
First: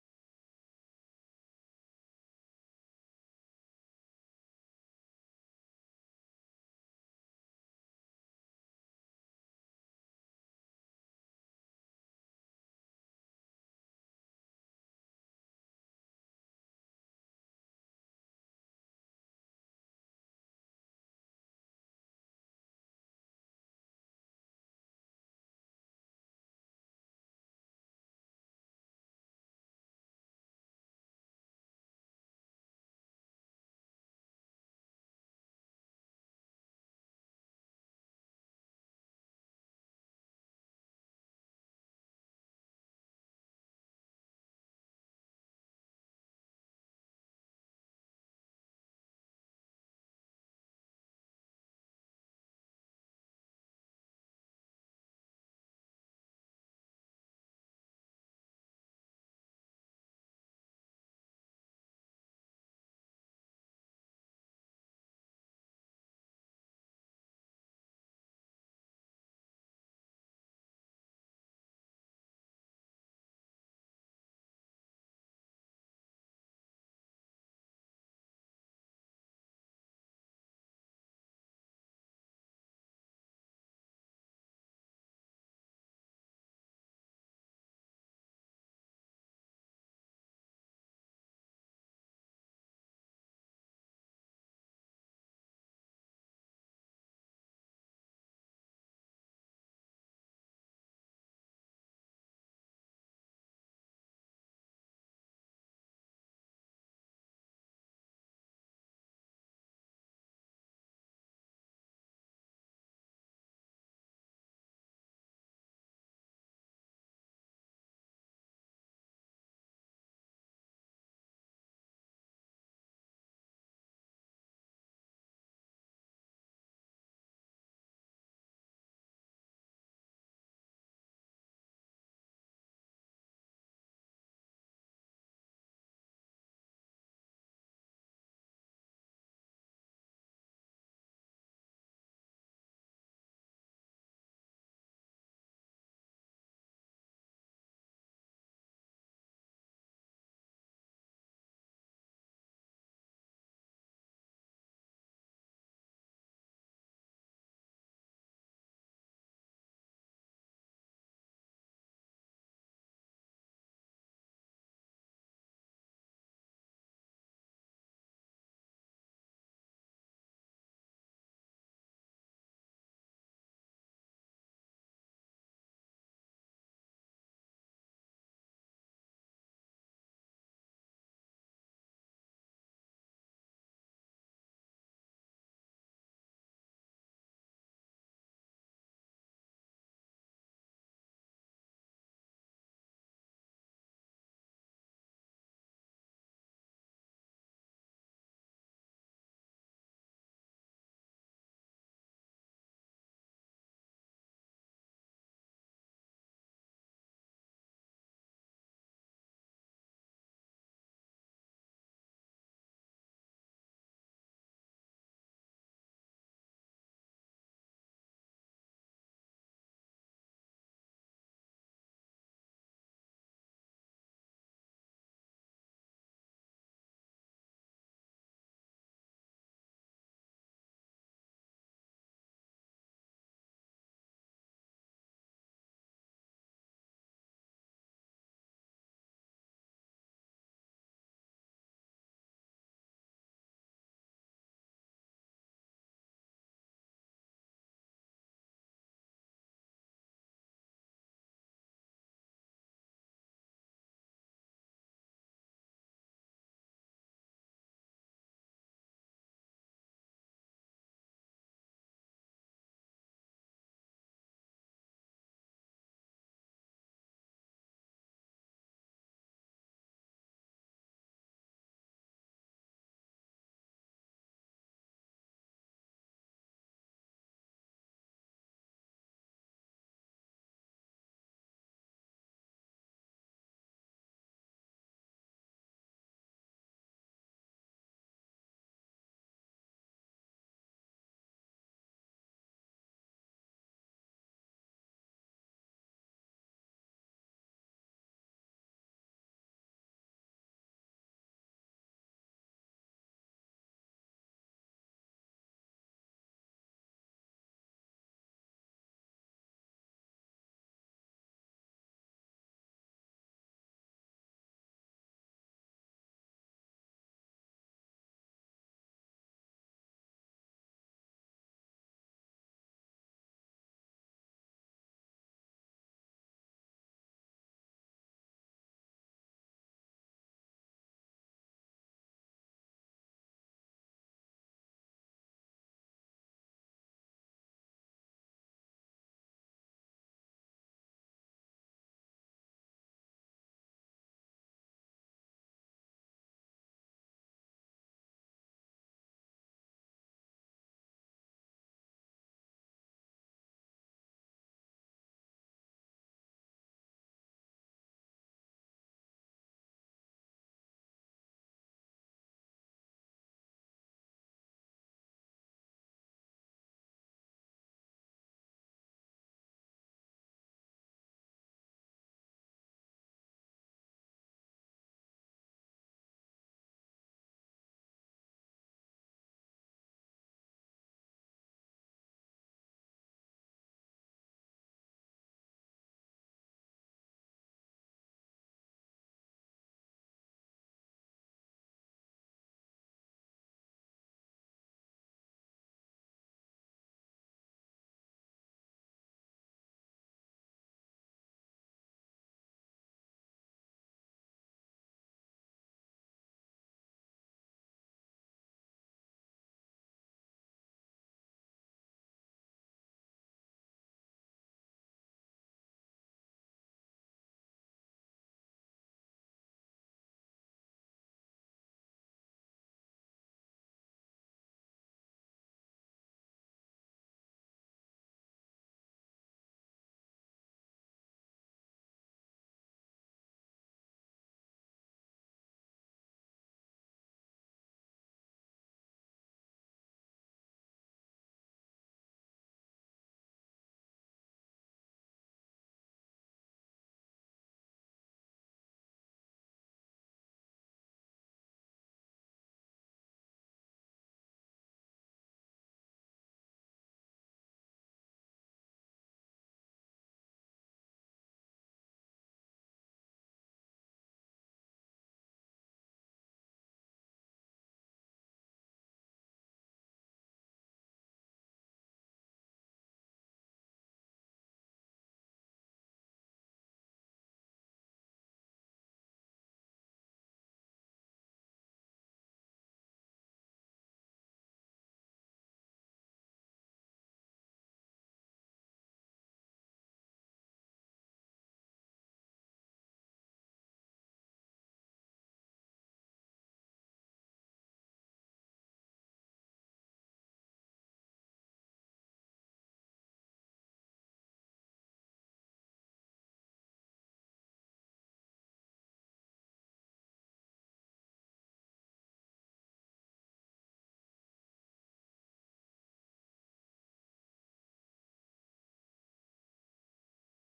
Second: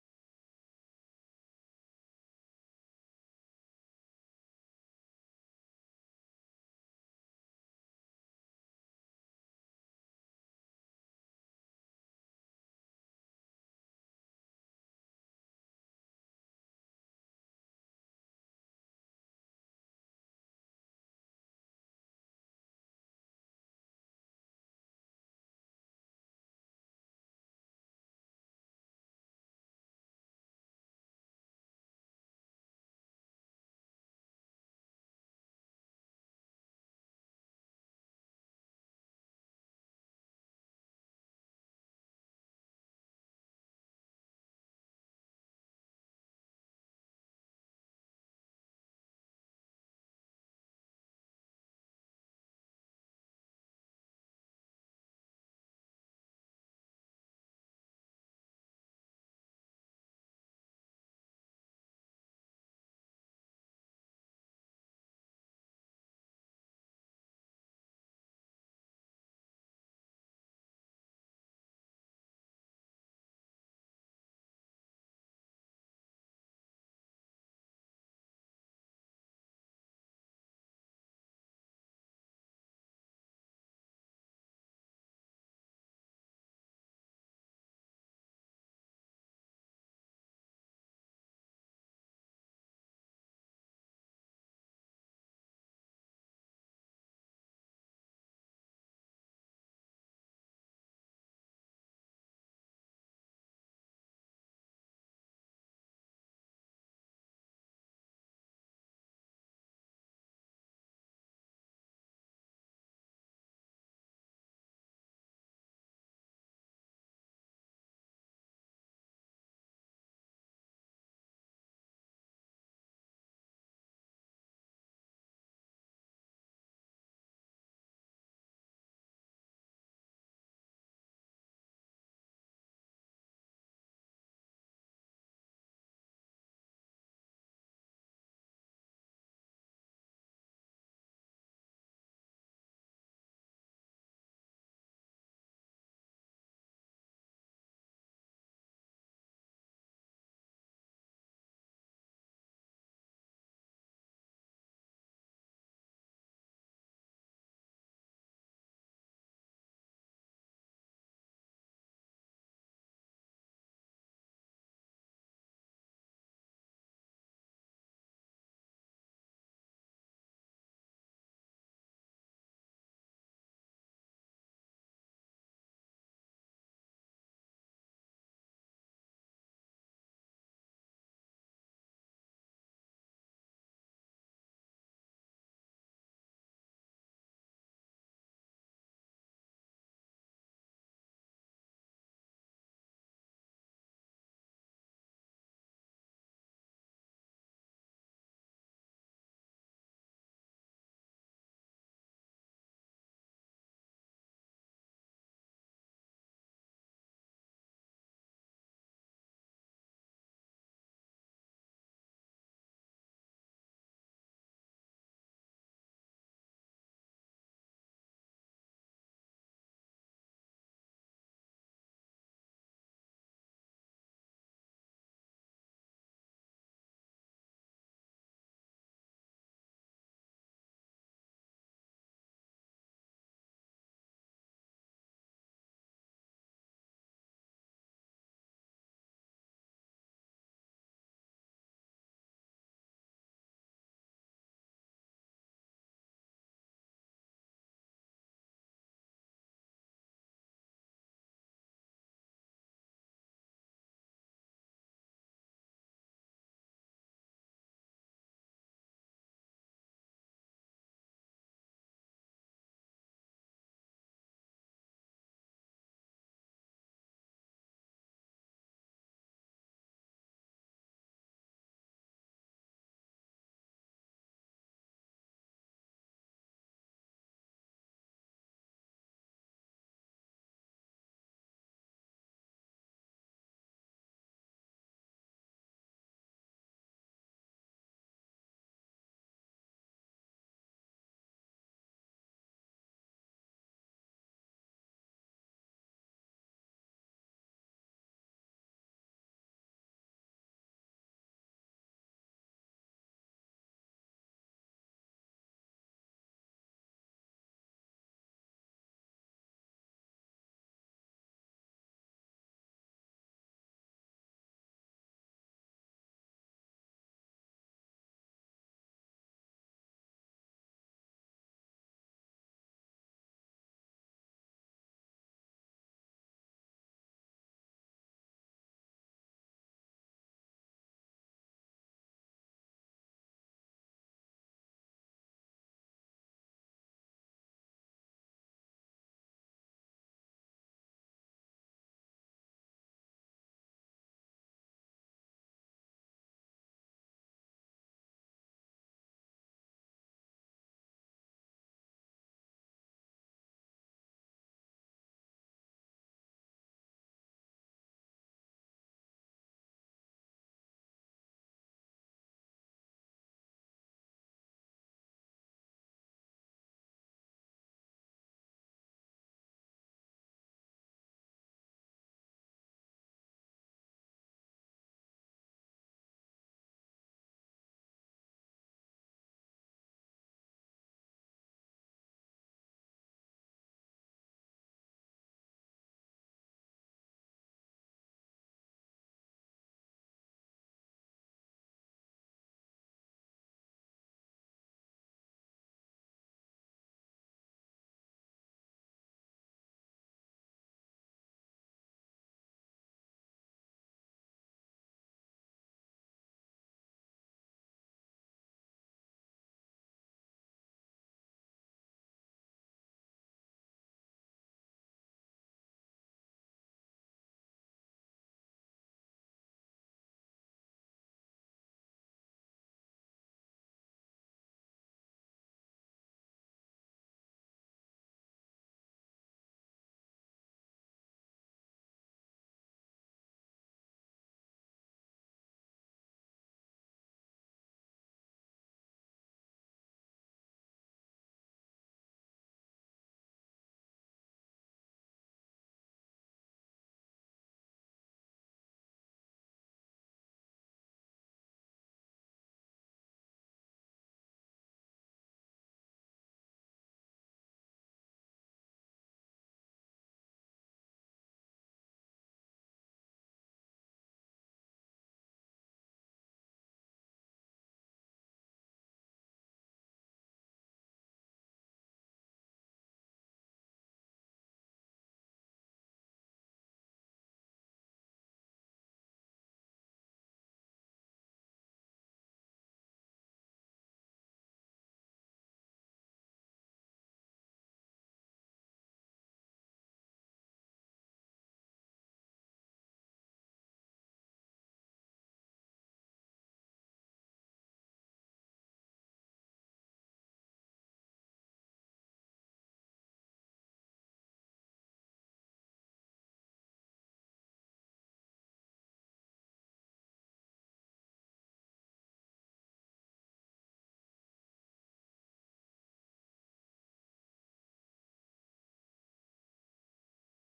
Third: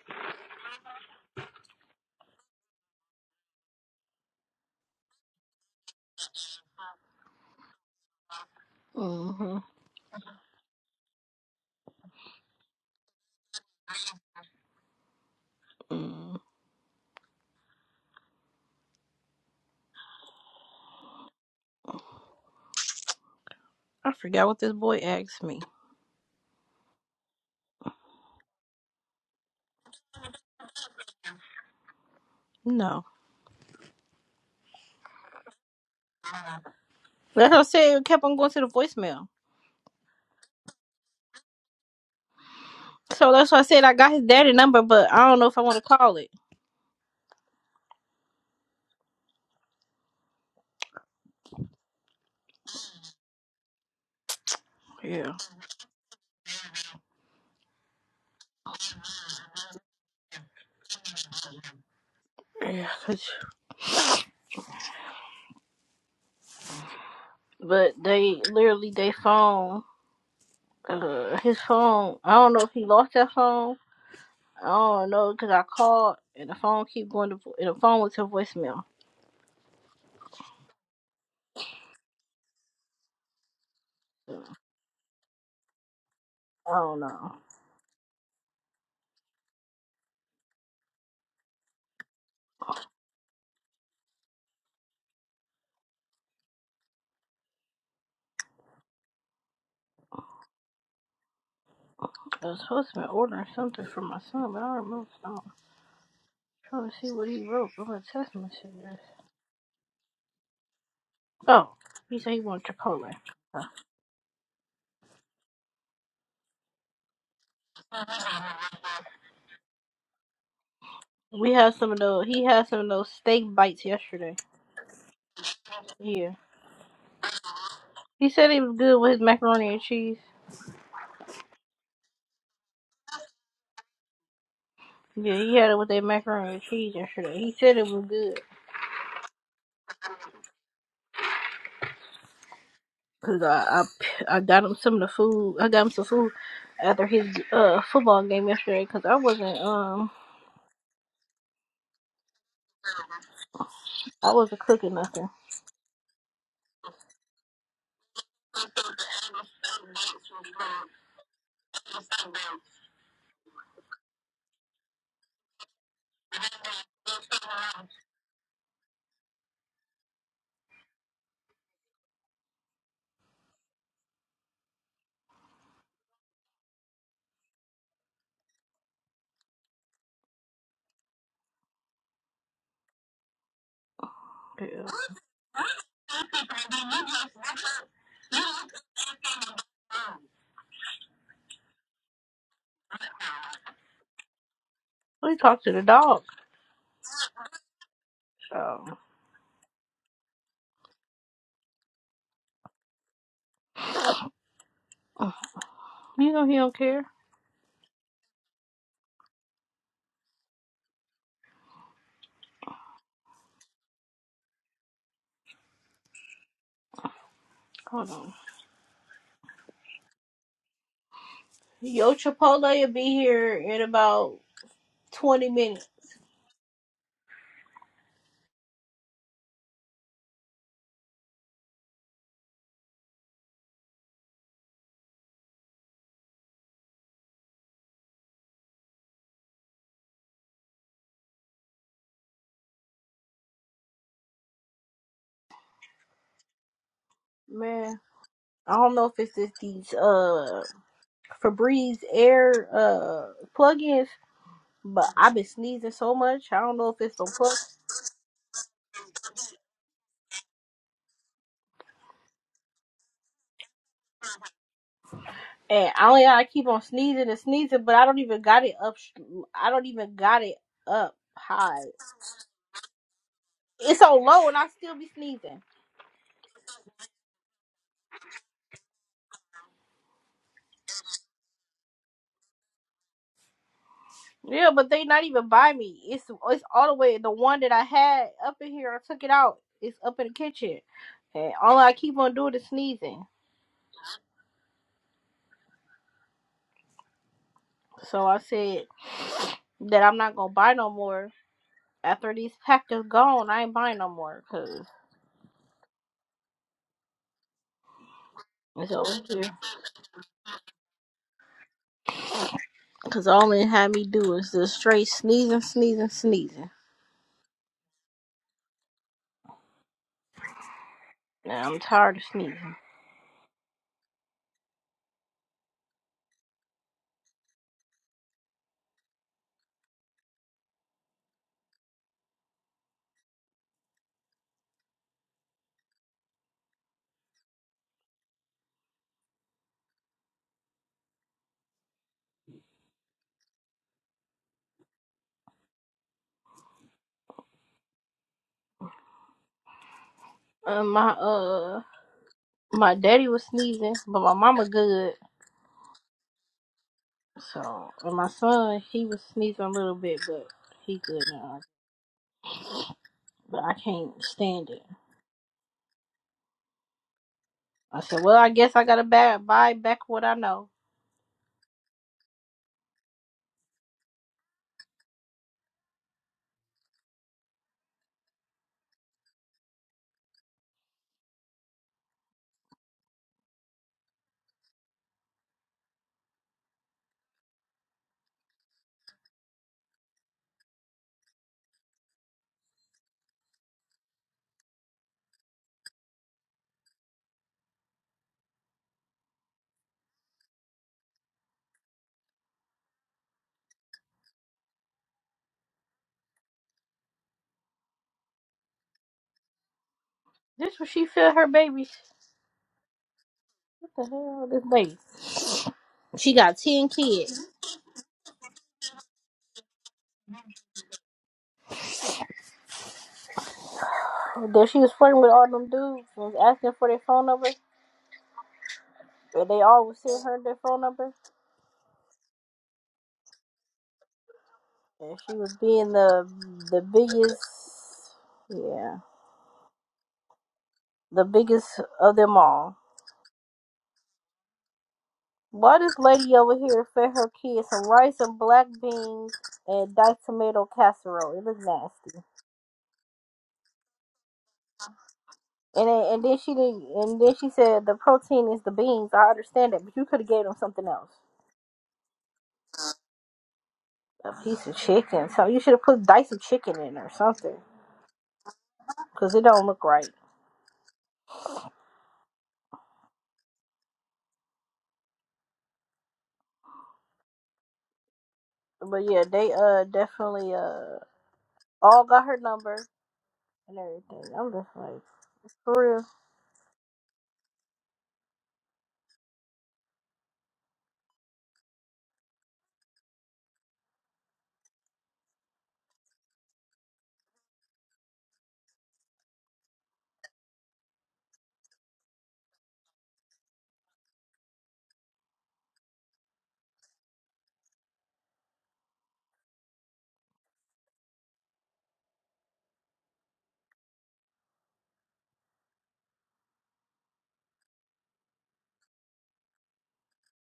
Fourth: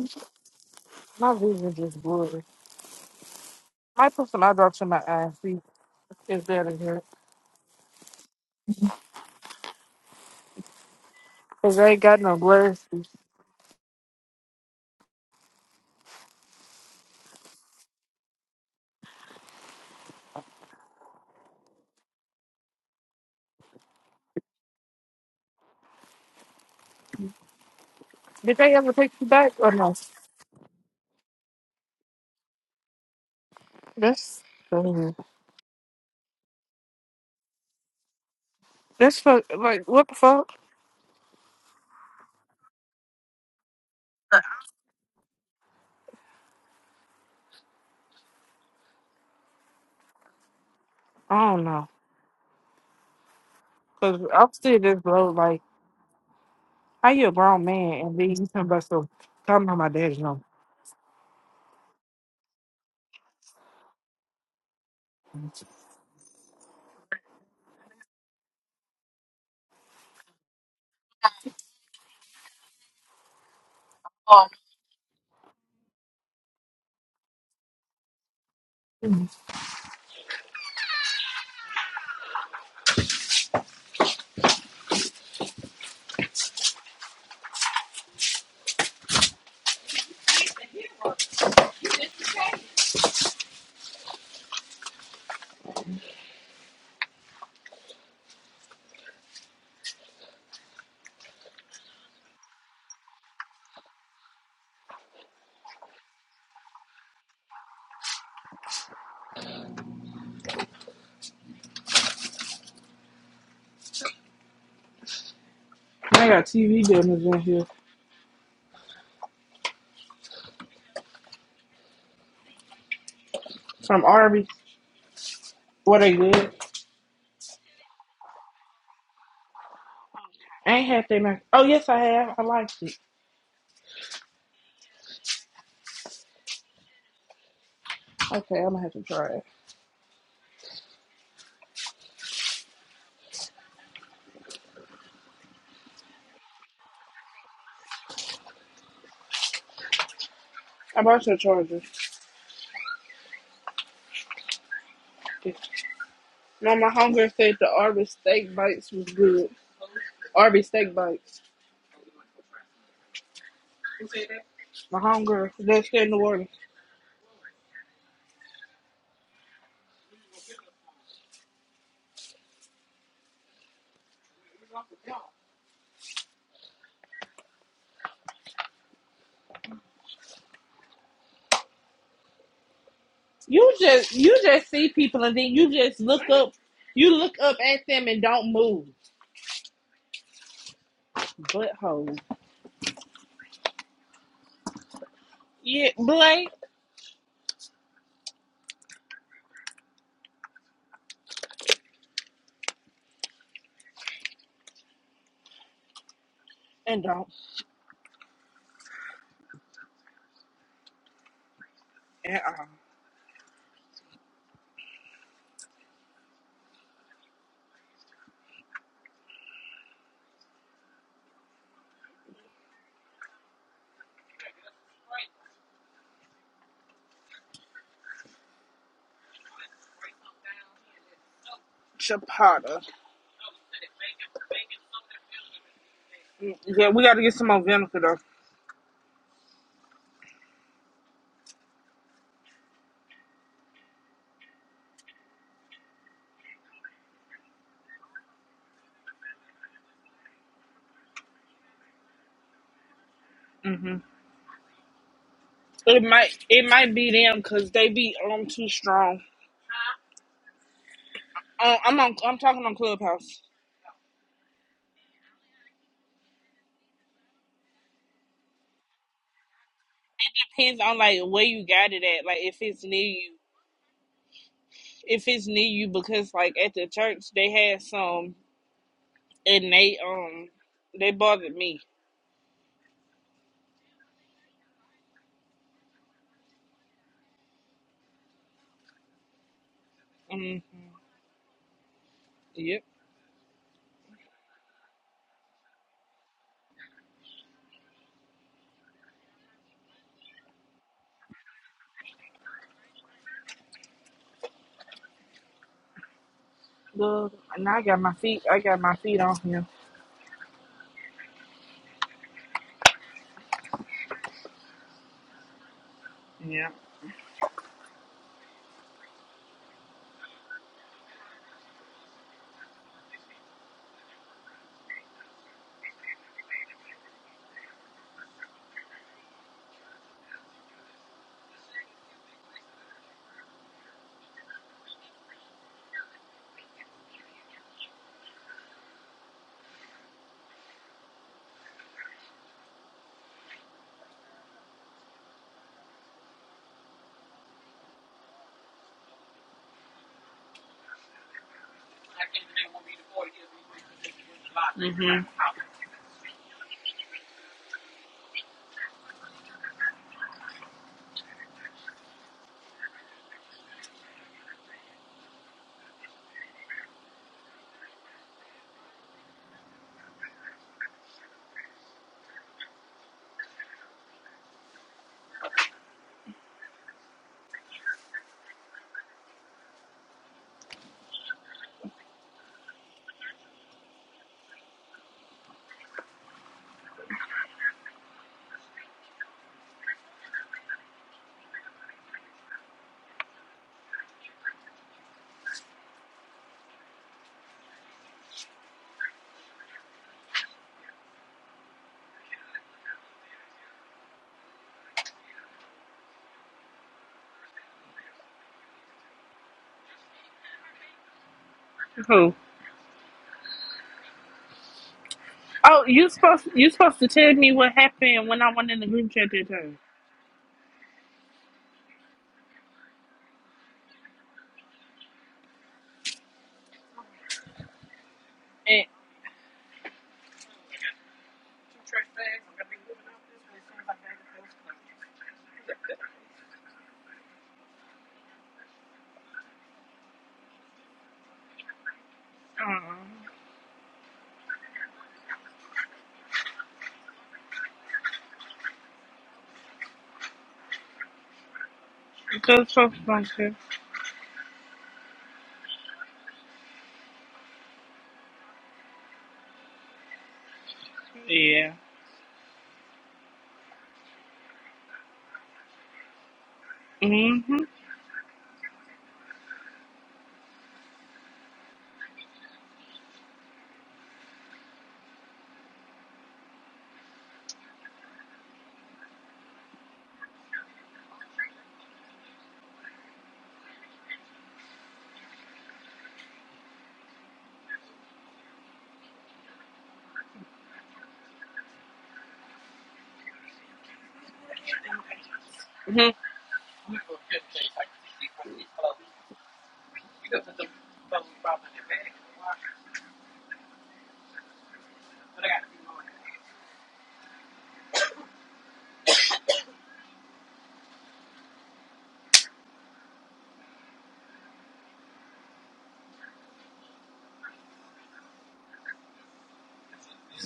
[SPEAKER 2] my vision just blurry. Might put some eye drops in my eyes see if that will help.
[SPEAKER 1] Mm-hmm.
[SPEAKER 2] Cause I ain't got no glasses.
[SPEAKER 1] hmm I forgot what this boy asked me.
[SPEAKER 2] Did they ever take you back or no?
[SPEAKER 1] No.
[SPEAKER 2] That's crazy.
[SPEAKER 1] That's what I said. It kept on going to the
[SPEAKER 2] that's
[SPEAKER 1] voicemail.
[SPEAKER 2] fuck, like what the fuck?
[SPEAKER 1] So that's why I said I got his daddy number, but I don't know if I want to call it.
[SPEAKER 2] I don't know. Cause I'm still just blow
[SPEAKER 1] Yeah.
[SPEAKER 2] like how you a grown man and then you talking about some talking about my daddy's number.
[SPEAKER 1] Yeah, 'cause- but they literally they phone, uh, his phone. I don't know if he lost that phone. I don't know because I called and the phone keep going to vo- and the phone was to voicemail. So, I don't know. I was supposed to be ordering something for my son, but I don't remember. I am trying to see what he wrote. I'm gonna test my shit. Oh, he said he wanted Chipotle. Huh.
[SPEAKER 2] I got TV dinners in here
[SPEAKER 1] We had some of those. He had some of those steak bites
[SPEAKER 2] from
[SPEAKER 1] yesterday.
[SPEAKER 2] Arby's. What they
[SPEAKER 1] Yeah,
[SPEAKER 2] good?
[SPEAKER 1] he said he was good with his macaroni and cheese.
[SPEAKER 2] I ain't had they mac. Oh yes, I have. I liked it.
[SPEAKER 1] Yeah, he had it with that macaroni and cheese yesterday. He said it was good.
[SPEAKER 2] Okay, I'm gonna have to try it.
[SPEAKER 1] Cause I, I I got him some of the food. I got him some food after his uh football game yesterday. Cause I wasn't um
[SPEAKER 2] I bought your charger.
[SPEAKER 1] I wasn't cooking nothing.
[SPEAKER 2] No, my hunger said the Arby's steak bites was good. Arby's steak bites. My hunger that's in New Orleans. You just you just
[SPEAKER 1] Yeah.
[SPEAKER 2] see people and then you just look up. You look up at them and don't move. Butthole.
[SPEAKER 1] We talked to the
[SPEAKER 2] Yeah,
[SPEAKER 1] dog.
[SPEAKER 2] Blake.
[SPEAKER 1] So you know he don't
[SPEAKER 2] And
[SPEAKER 1] care.
[SPEAKER 2] don't. And uh,
[SPEAKER 1] Hold on. Yo Chipotle will be here in about twenty minutes.
[SPEAKER 2] chapata. Yeah, we got to get some more vinegar though.
[SPEAKER 1] Man, I don't know if it's just these uh Febreze air uh
[SPEAKER 2] Mm-hmm.
[SPEAKER 1] plugins, but I've been sneezing
[SPEAKER 2] It
[SPEAKER 1] so
[SPEAKER 2] might
[SPEAKER 1] much. I
[SPEAKER 2] it
[SPEAKER 1] don't know
[SPEAKER 2] might
[SPEAKER 1] if
[SPEAKER 2] be
[SPEAKER 1] it's the
[SPEAKER 2] them
[SPEAKER 1] plugins.
[SPEAKER 2] because they be on too strong. Um, I'm on I'm talking on Clubhouse.
[SPEAKER 1] And I only I keep on sneezing and sneezing, but I don't even got it up. sh- I don't even got it
[SPEAKER 2] Depends on
[SPEAKER 1] up
[SPEAKER 2] like where you
[SPEAKER 1] high.
[SPEAKER 2] got it at. Like if it's near you,
[SPEAKER 1] It's so low, and I still be
[SPEAKER 2] if it's near
[SPEAKER 1] sneezing.
[SPEAKER 2] you, because like at the church they had some and they um they bothered me.
[SPEAKER 1] Yeah, but they not even by me. It's it's all the way. The one that I had up in here, I took it out. It's up in the
[SPEAKER 2] hmm
[SPEAKER 1] kitchen, and all I keep on doing is
[SPEAKER 2] Yep.
[SPEAKER 1] sneezing. So I said that I'm not gonna buy no more. After these packs is gone, I ain't buying no more because
[SPEAKER 2] Look, and I got my feet. I got
[SPEAKER 1] it's
[SPEAKER 2] my
[SPEAKER 1] over
[SPEAKER 2] feet on
[SPEAKER 1] here.
[SPEAKER 2] him.
[SPEAKER 1] Cause all it had me do is just straight sneezing, sneezing, sneezing.
[SPEAKER 2] Yeah.
[SPEAKER 1] Nah, I'm tired of sneezing. Uh, my uh, my daddy was sneezing, but my mama good.
[SPEAKER 2] Mhm.
[SPEAKER 1] So and my son, he was sneezing a little bit, but he good now. But I can't stand it. I said, well, I guess I gotta ba- buy back what I know. This was she fed her babies.
[SPEAKER 2] Who?
[SPEAKER 1] What the hell, this baby?
[SPEAKER 2] Oh, you
[SPEAKER 1] She
[SPEAKER 2] supposed
[SPEAKER 1] got
[SPEAKER 2] you
[SPEAKER 1] ten
[SPEAKER 2] supposed to tell
[SPEAKER 1] kids.
[SPEAKER 2] me what happened when I went in the group chat that time.
[SPEAKER 1] Though she was flirting with all them dudes, and was asking for their phone number.
[SPEAKER 2] And,
[SPEAKER 1] And they all was sending her their phone number, and she was being the the biggest. Yeah, the biggest of them all.
[SPEAKER 2] uh
[SPEAKER 1] Why this lady over here fed her kids some rice and black beans and diced tomato casserole? It looks nasty.
[SPEAKER 2] Just so function.
[SPEAKER 1] And then, and then she did, and then she said the protein is the beans. I understand that, but you could have gave them something else.
[SPEAKER 2] Yeah.
[SPEAKER 1] A piece of chicken. So you should have put diced some chicken in or
[SPEAKER 2] Mm-hmm.
[SPEAKER 1] something, cause it don't look right. But yeah, they uh definitely uh all got her number and everything. I'm just like for real.
[SPEAKER 2] mm-hmm.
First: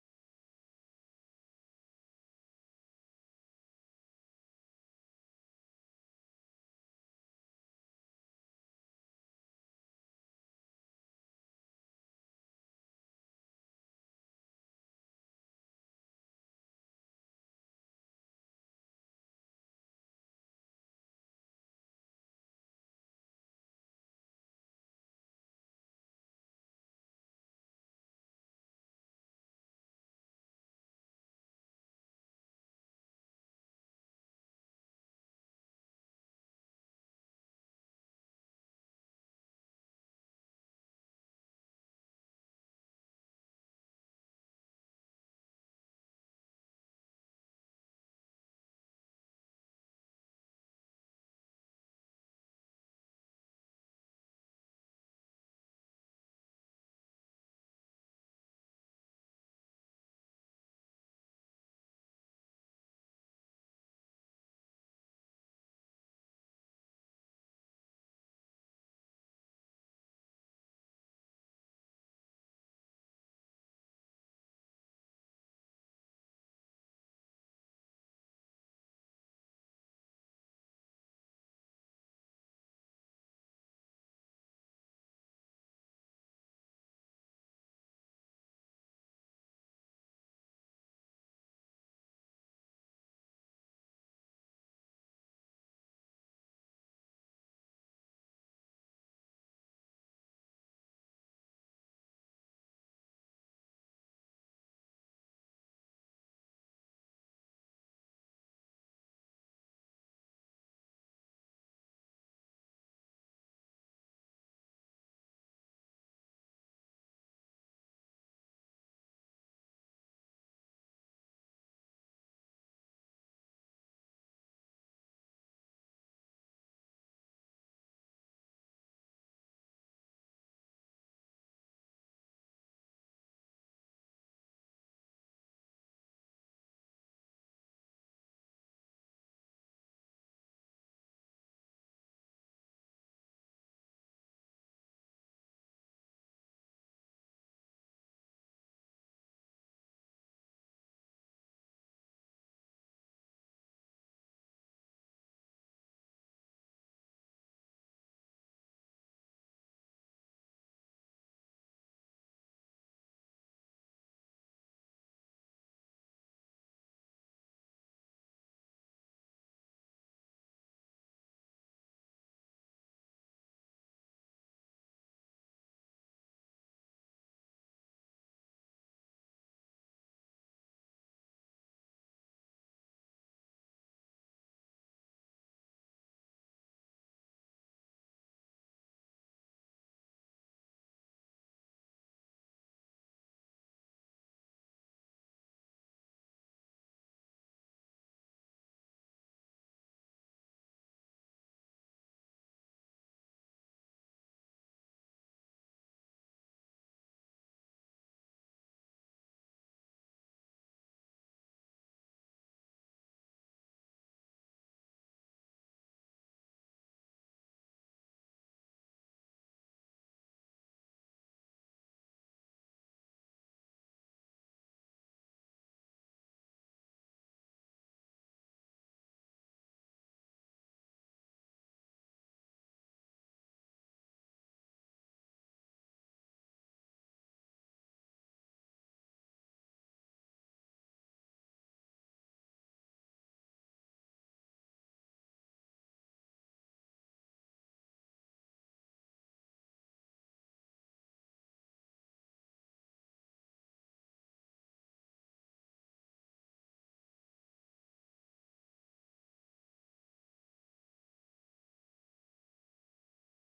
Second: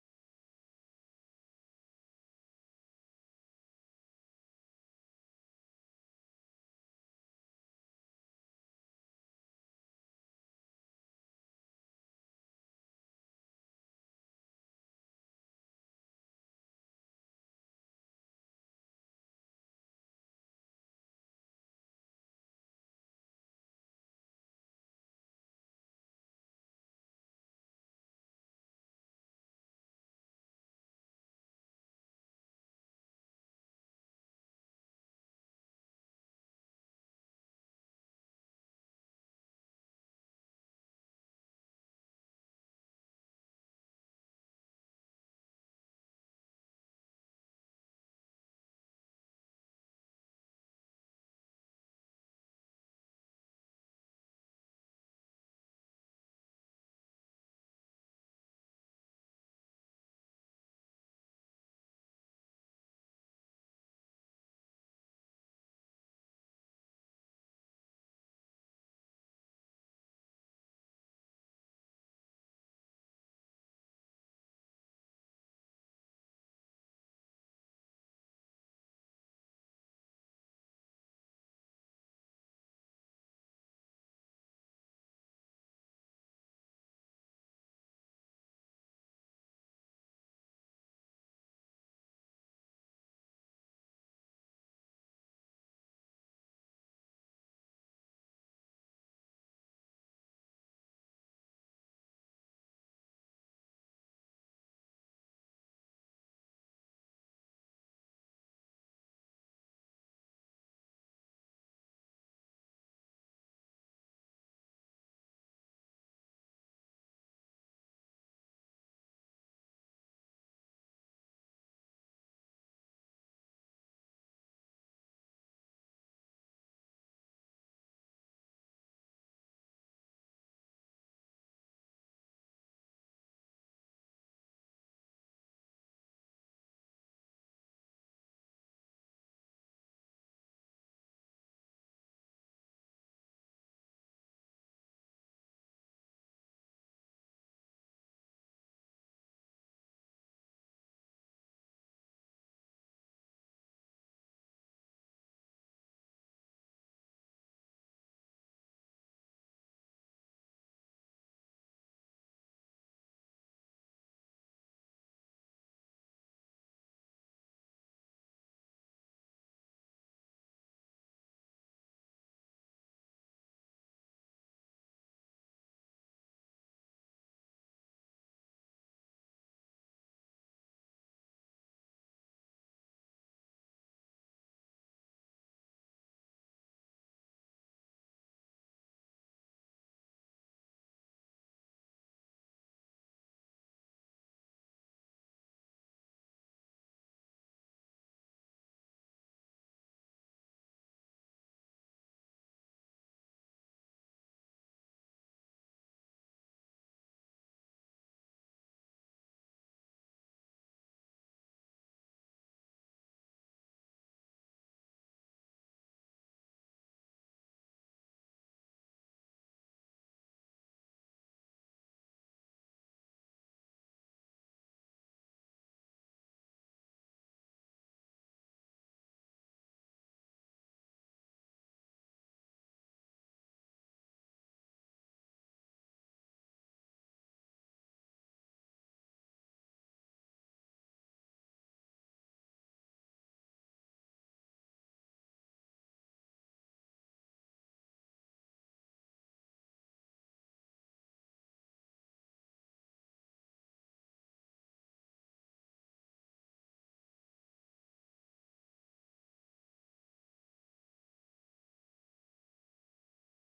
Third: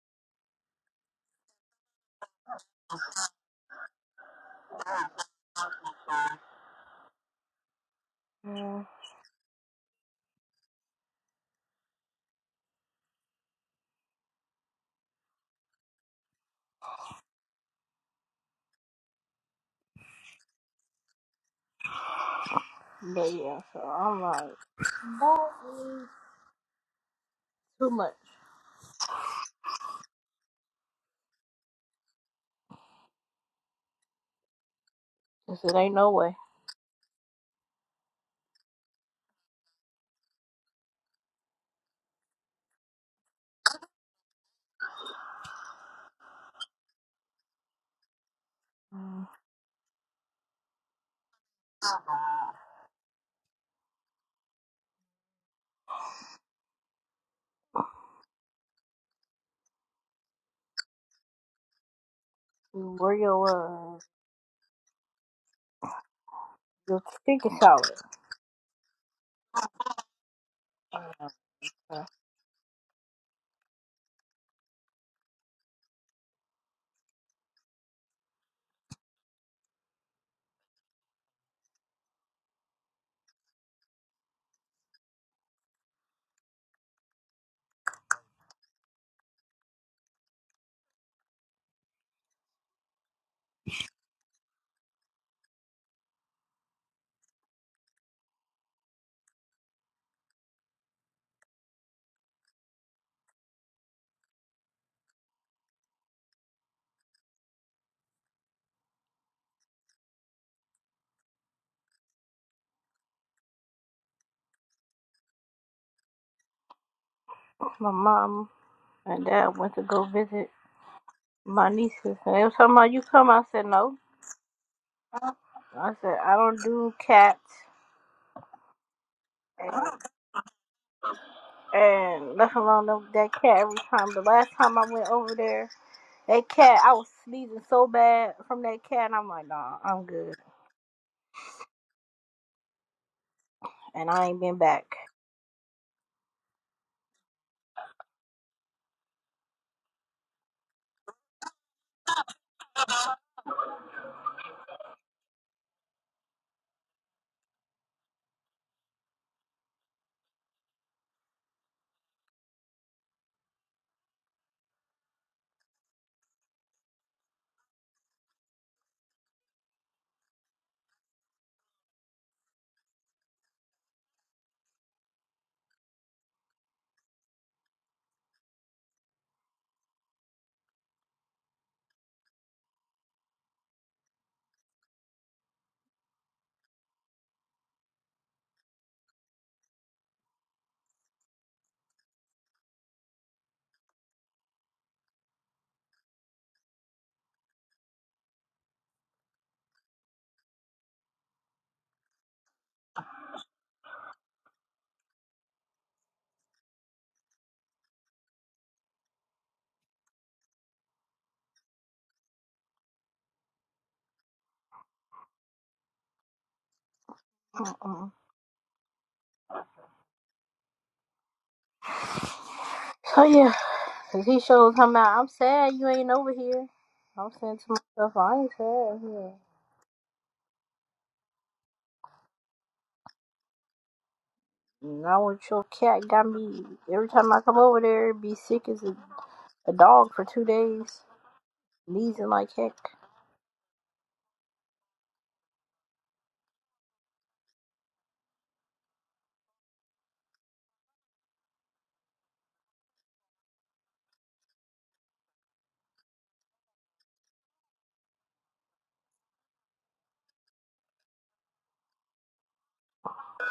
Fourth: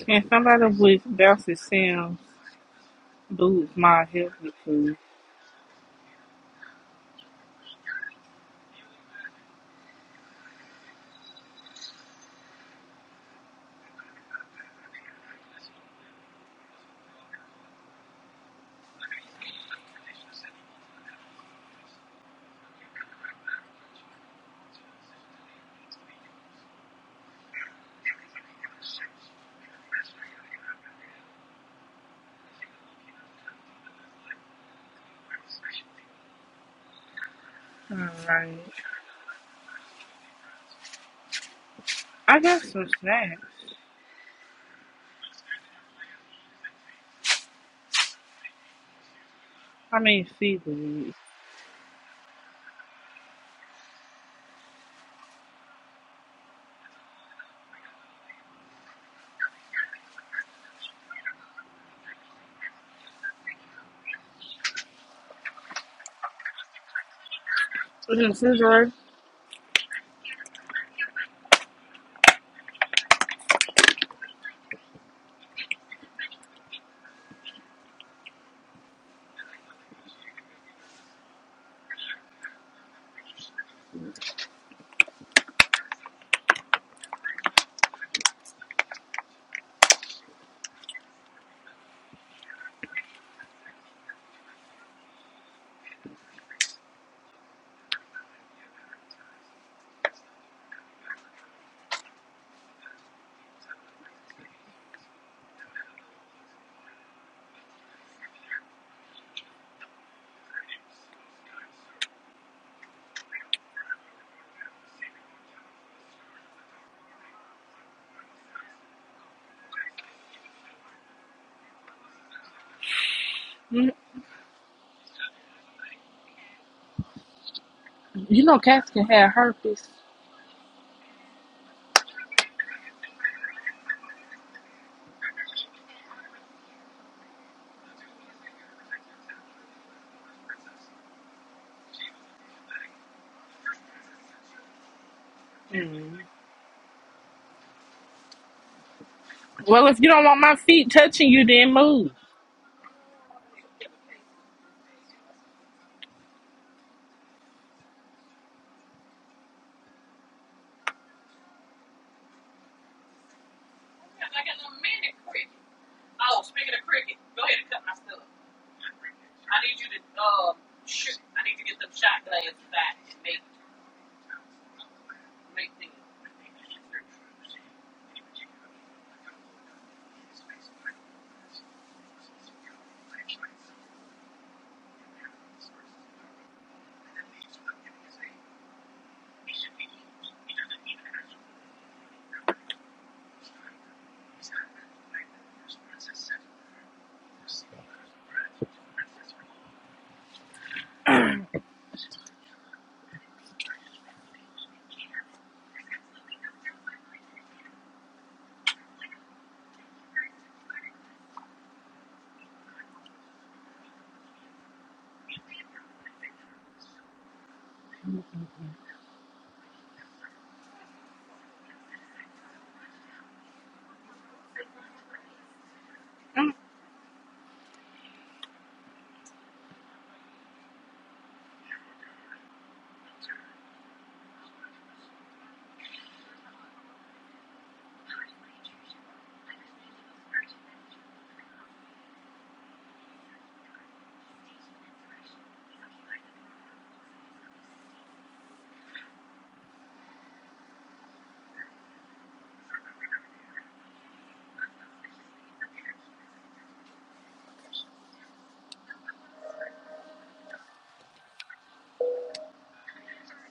[SPEAKER 2] Can somebody with Bouncy Sims boots my healthy food?
[SPEAKER 1] Yeah. But yeah, so I'm like. Too much. I said, ain't no way.
[SPEAKER 2] Alright. I got some snacks.
[SPEAKER 1] Mm,
[SPEAKER 2] I mean seafood.
[SPEAKER 1] Where your, uh, your stinking salad?
[SPEAKER 2] Listen, Scissor,
[SPEAKER 1] Uh, my mom and dad went to go visit my nieces, and they was talking about you come. I said,
[SPEAKER 2] mm,
[SPEAKER 1] no. I said, I don't do cats.
[SPEAKER 2] You know cats can have
[SPEAKER 1] And
[SPEAKER 2] herpes.
[SPEAKER 1] and left alone them- that cat every time. The last time I went over there, that cat, I was sneezing so bad from that cat, and I'm like, nah, I'm good. And I ain't been back.
[SPEAKER 2] Mm. Well, if you don't want my feet touching you, then move.
[SPEAKER 1] Mm-mm. So yeah, cause he showed him out. I'm sad you ain't over here. I'm saying to myself, I ain't sad here. Now what your cat got me every time I come over there, it be sick as a, a dog for two days, wheezing like heck.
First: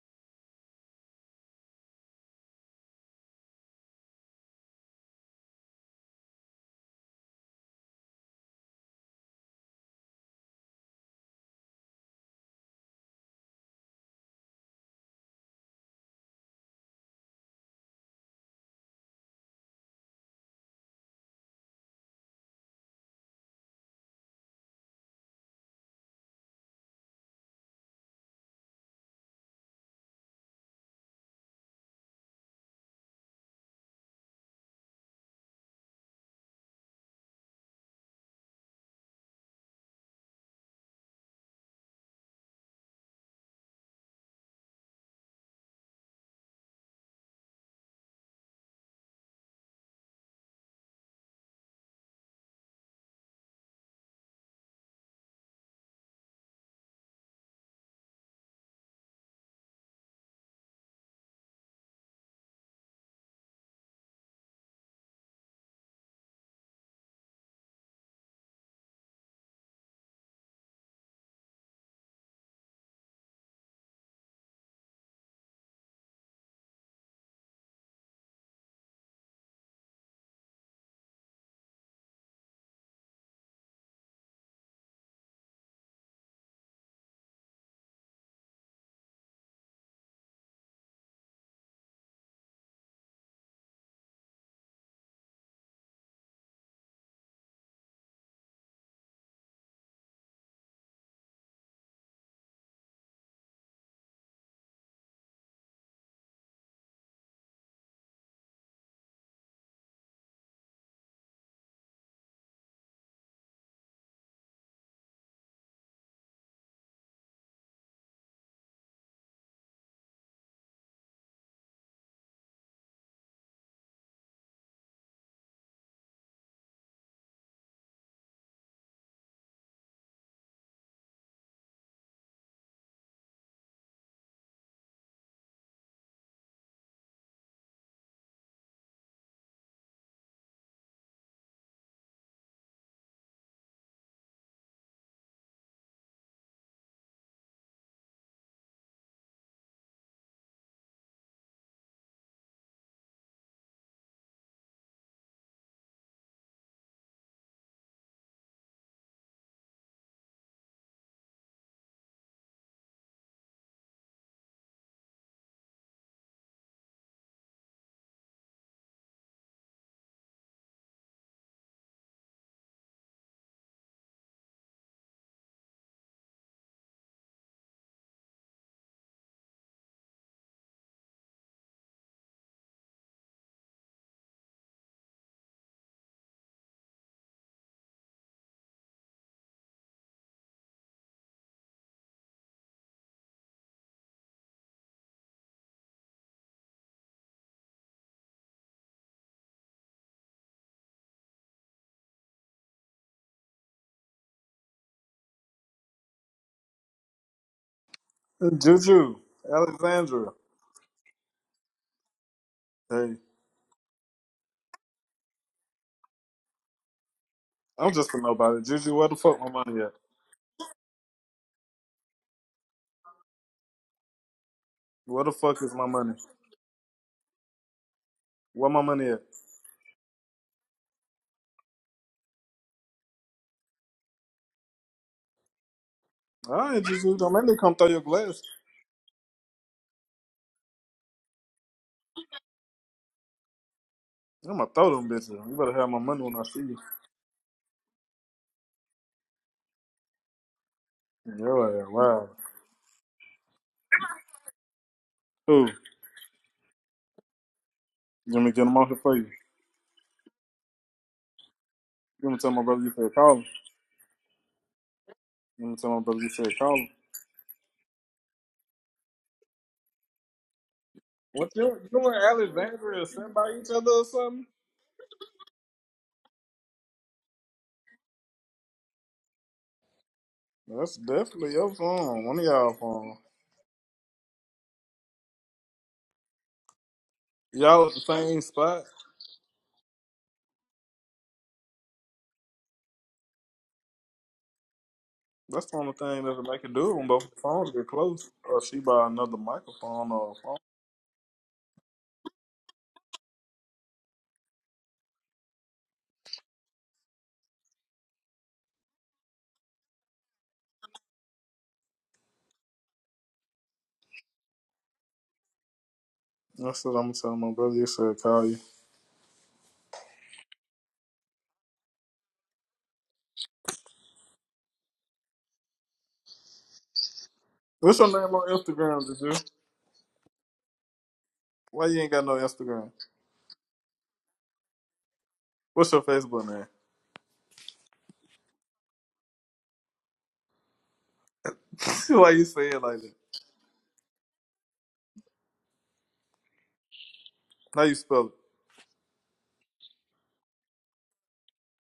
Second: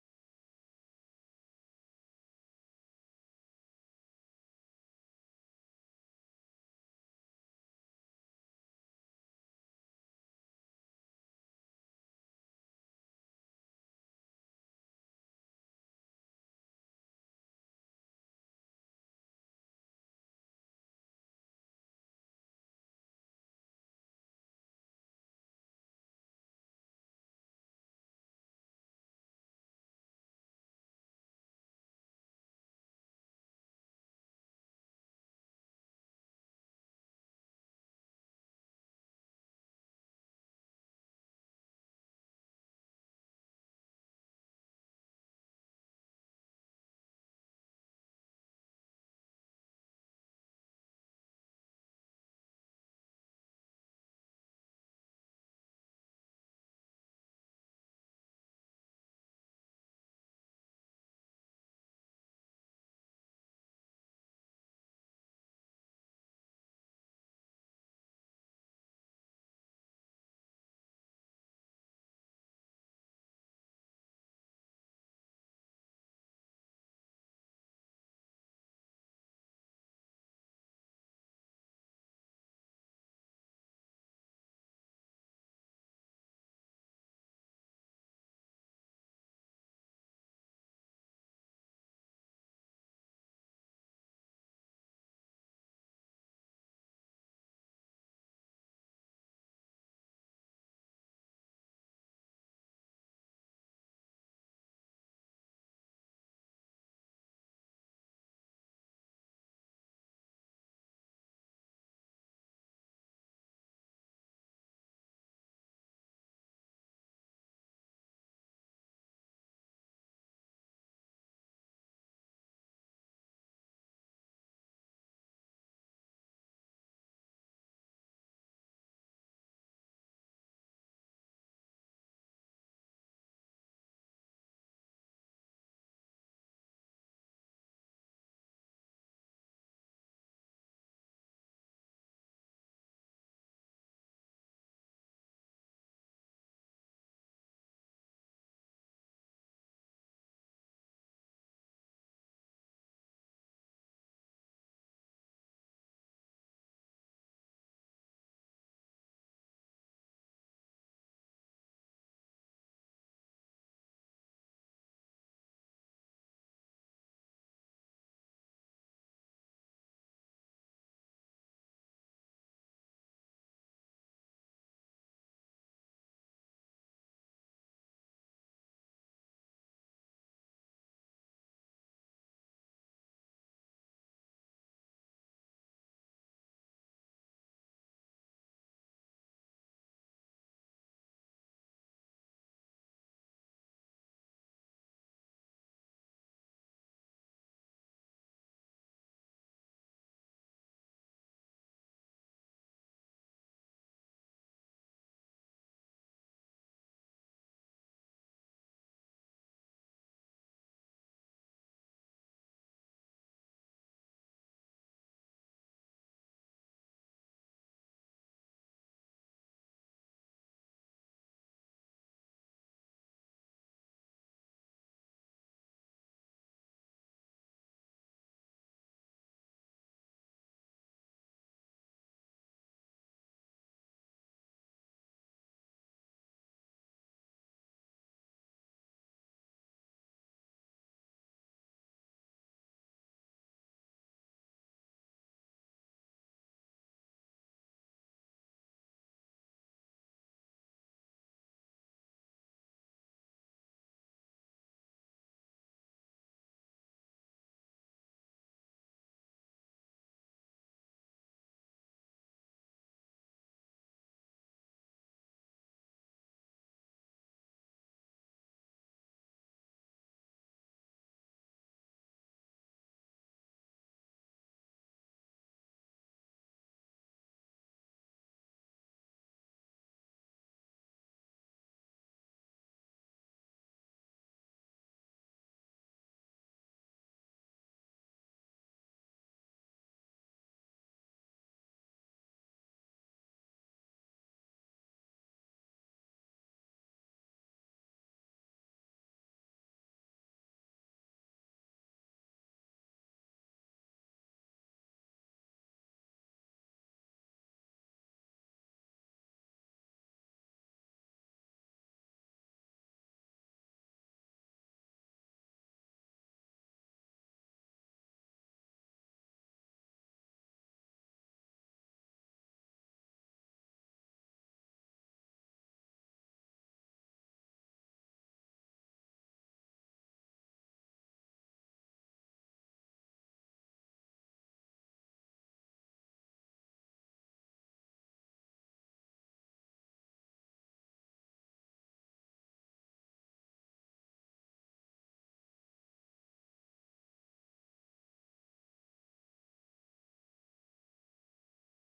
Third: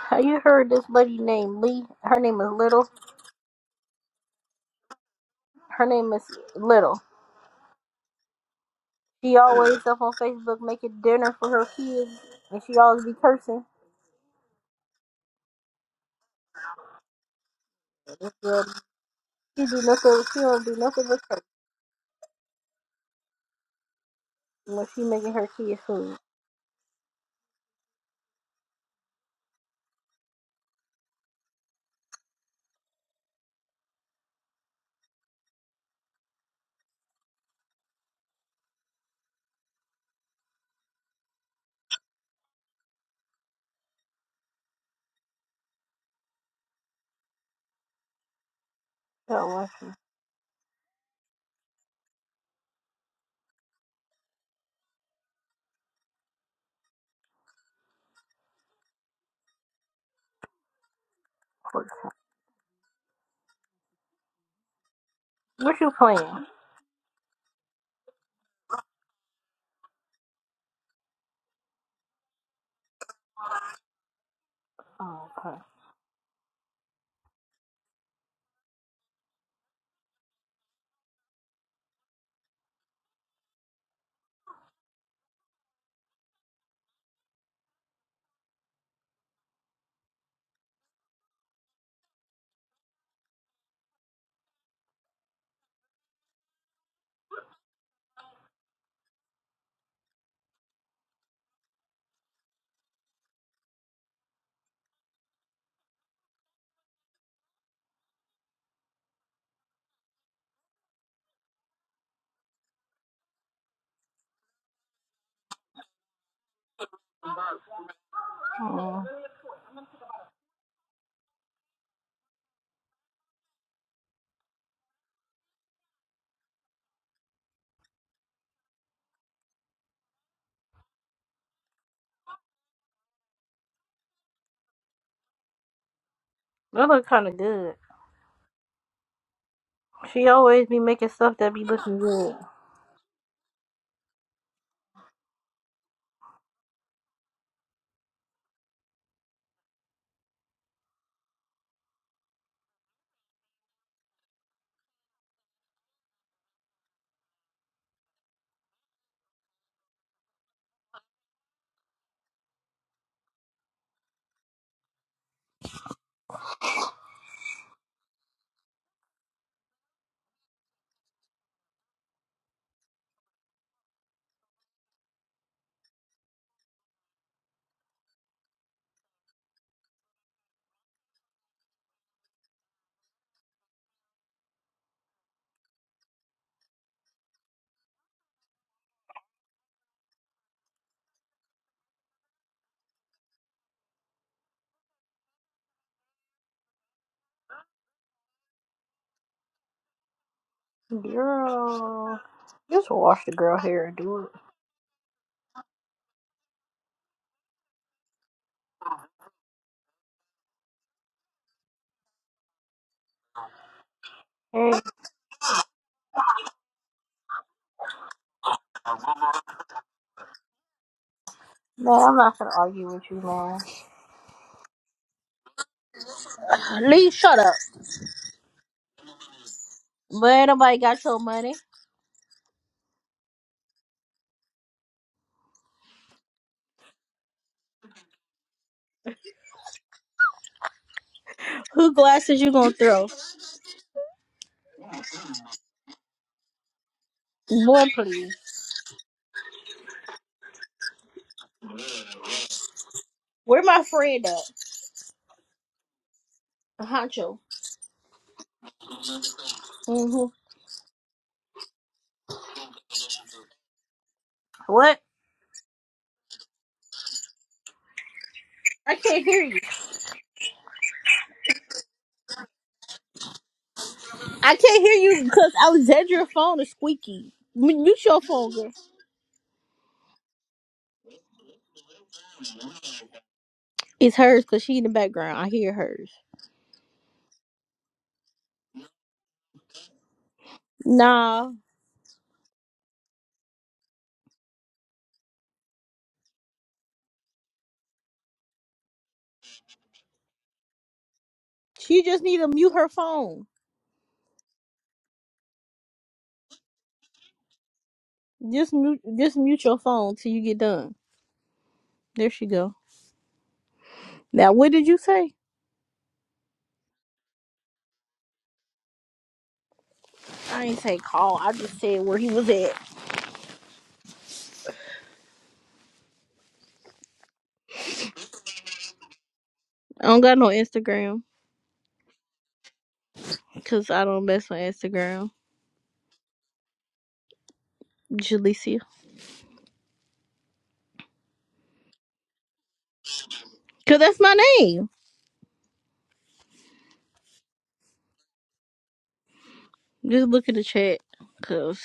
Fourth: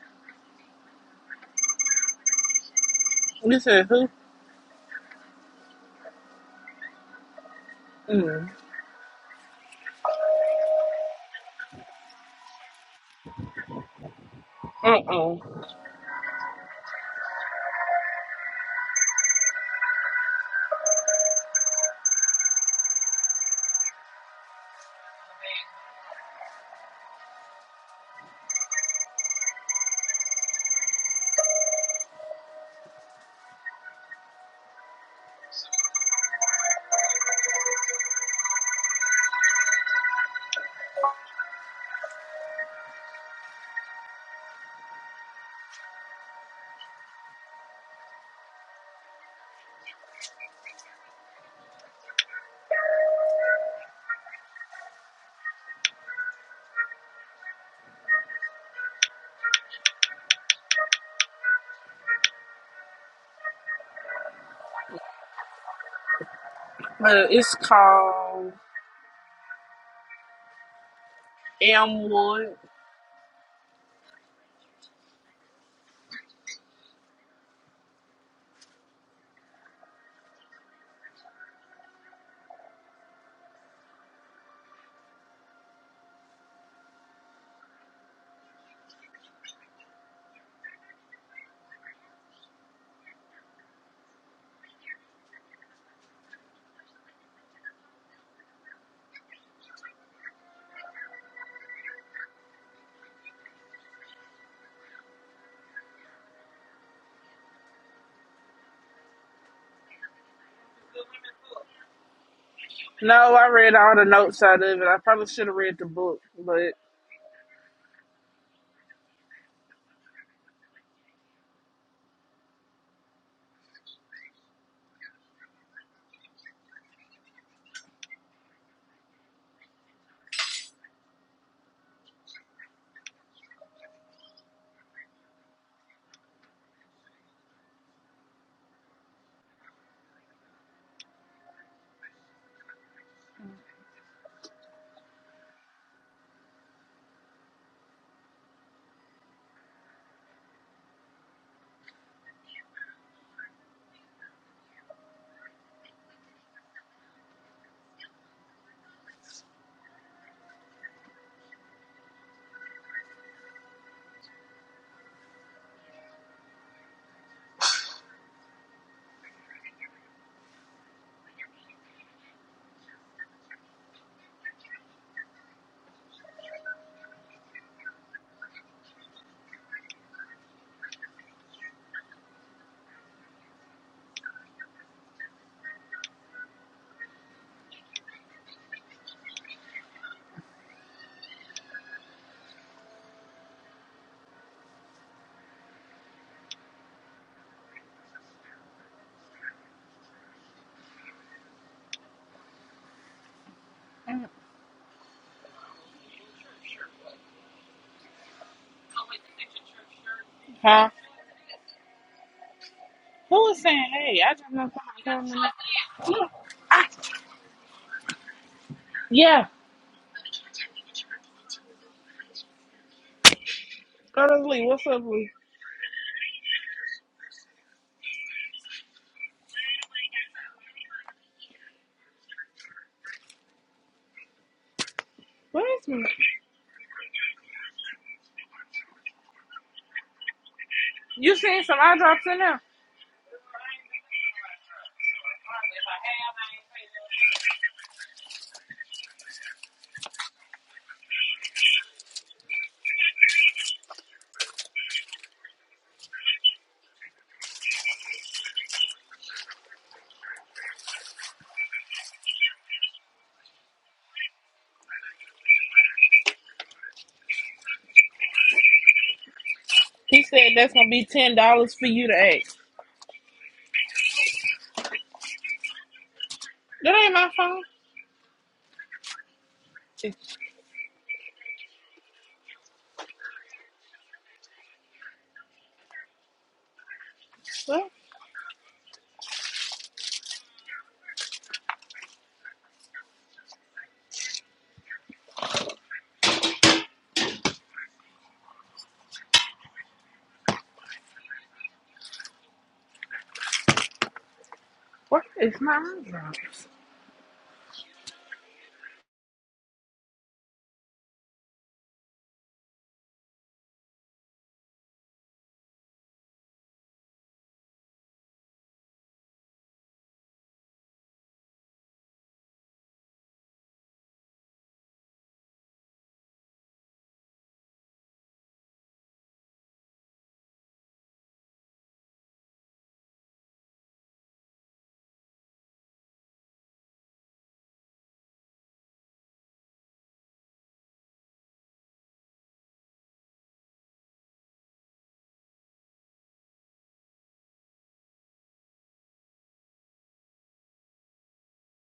[SPEAKER 1] Have you heard this lady named Lee? Her name is Little.
[SPEAKER 2] This is who?
[SPEAKER 1] Her name is Little.
[SPEAKER 2] Mm.
[SPEAKER 1] She always up on Facebook making dinner for her kids, and she always be cursing.
[SPEAKER 2] Uh-uh.
[SPEAKER 1] Yeah, she do nothing. She don't do nothing but curse when she making her kids food. God bless you. What you playing?
[SPEAKER 2] Uh, it's called Elmwood.
[SPEAKER 1] Oh, okay.
[SPEAKER 2] No, I read all the notes out of it. I probably should have read the book, but...
[SPEAKER 1] Mm. That look kind of good. She always be making stuff that be looking good. Girl, just wash the girl hair and do it.
[SPEAKER 3] Juju, Alexandra.
[SPEAKER 2] Huh?
[SPEAKER 3] Hey,
[SPEAKER 2] Who was saying, hey, I just know
[SPEAKER 1] Hey,
[SPEAKER 2] somebody coming in.
[SPEAKER 3] I'm just a nobody. Juju, where the fuck
[SPEAKER 2] Yeah.
[SPEAKER 3] my money at?
[SPEAKER 1] man, I'm not gonna argue with you, man.
[SPEAKER 2] Go to Lee. What's up,
[SPEAKER 3] Where
[SPEAKER 2] Lee?
[SPEAKER 3] the fuck is my money?
[SPEAKER 1] Lee, shut up.
[SPEAKER 3] Where my money at?
[SPEAKER 1] But ain't nobody got your money.
[SPEAKER 2] Where's me?
[SPEAKER 3] All right, Juju, don't make me come throw your glass.
[SPEAKER 2] You seen some
[SPEAKER 1] Who
[SPEAKER 2] eye drops in
[SPEAKER 1] glasses you
[SPEAKER 2] there?
[SPEAKER 1] gonna throw?
[SPEAKER 3] I'm gonna throw them bitches. You better have my money when I see you.
[SPEAKER 1] Boy, please.
[SPEAKER 3] Yo, yeah, wow.
[SPEAKER 1] Where my friend at?
[SPEAKER 3] Who?
[SPEAKER 1] Honcho.
[SPEAKER 3] You want me to get them off here for you?
[SPEAKER 1] hmm
[SPEAKER 3] You want me to tell my brother you said call him?
[SPEAKER 1] What?
[SPEAKER 3] You want me to tell my brother you said call him?
[SPEAKER 1] I can't hear you.
[SPEAKER 2] He said that's gonna be ten
[SPEAKER 3] What
[SPEAKER 2] dollars
[SPEAKER 3] you,
[SPEAKER 2] for
[SPEAKER 3] you
[SPEAKER 2] you to
[SPEAKER 3] and
[SPEAKER 2] ask.
[SPEAKER 3] Alexandria sitting by each other or something?
[SPEAKER 1] I can't hear you because Alexandria's phone is
[SPEAKER 2] That ain't my
[SPEAKER 1] squeaky.
[SPEAKER 2] phone.
[SPEAKER 1] M- Mute your phone, girl.
[SPEAKER 2] It's
[SPEAKER 3] That's definitely your phone. One of y'all phone.
[SPEAKER 1] It's hers because she in the background. I hear hers.
[SPEAKER 3] Y'all
[SPEAKER 2] what?
[SPEAKER 3] at the same spot?
[SPEAKER 1] Nah,
[SPEAKER 3] That's the only thing that'll make do when both the phones get close. Or she buy another microphone or a phone.
[SPEAKER 1] she just need to mute her phone.
[SPEAKER 2] What is my eye drop?
[SPEAKER 1] Just mute, just mute your phone till you get done. There she go. Now, what did you say?
[SPEAKER 3] That's what I'm telling my brother. You said call you.
[SPEAKER 1] I ain't say call. I just said where he was at.
[SPEAKER 3] What's your name on Instagram, did you?
[SPEAKER 1] I don't got no Instagram
[SPEAKER 3] Why you ain't got no Instagram?
[SPEAKER 1] because I don't mess with Instagram.
[SPEAKER 3] What's your Facebook name?
[SPEAKER 1] Jalecia.
[SPEAKER 3] Why you say it like that?
[SPEAKER 1] Because that's my name.
[SPEAKER 3] How you spell it?
[SPEAKER 1] Just look at the chat because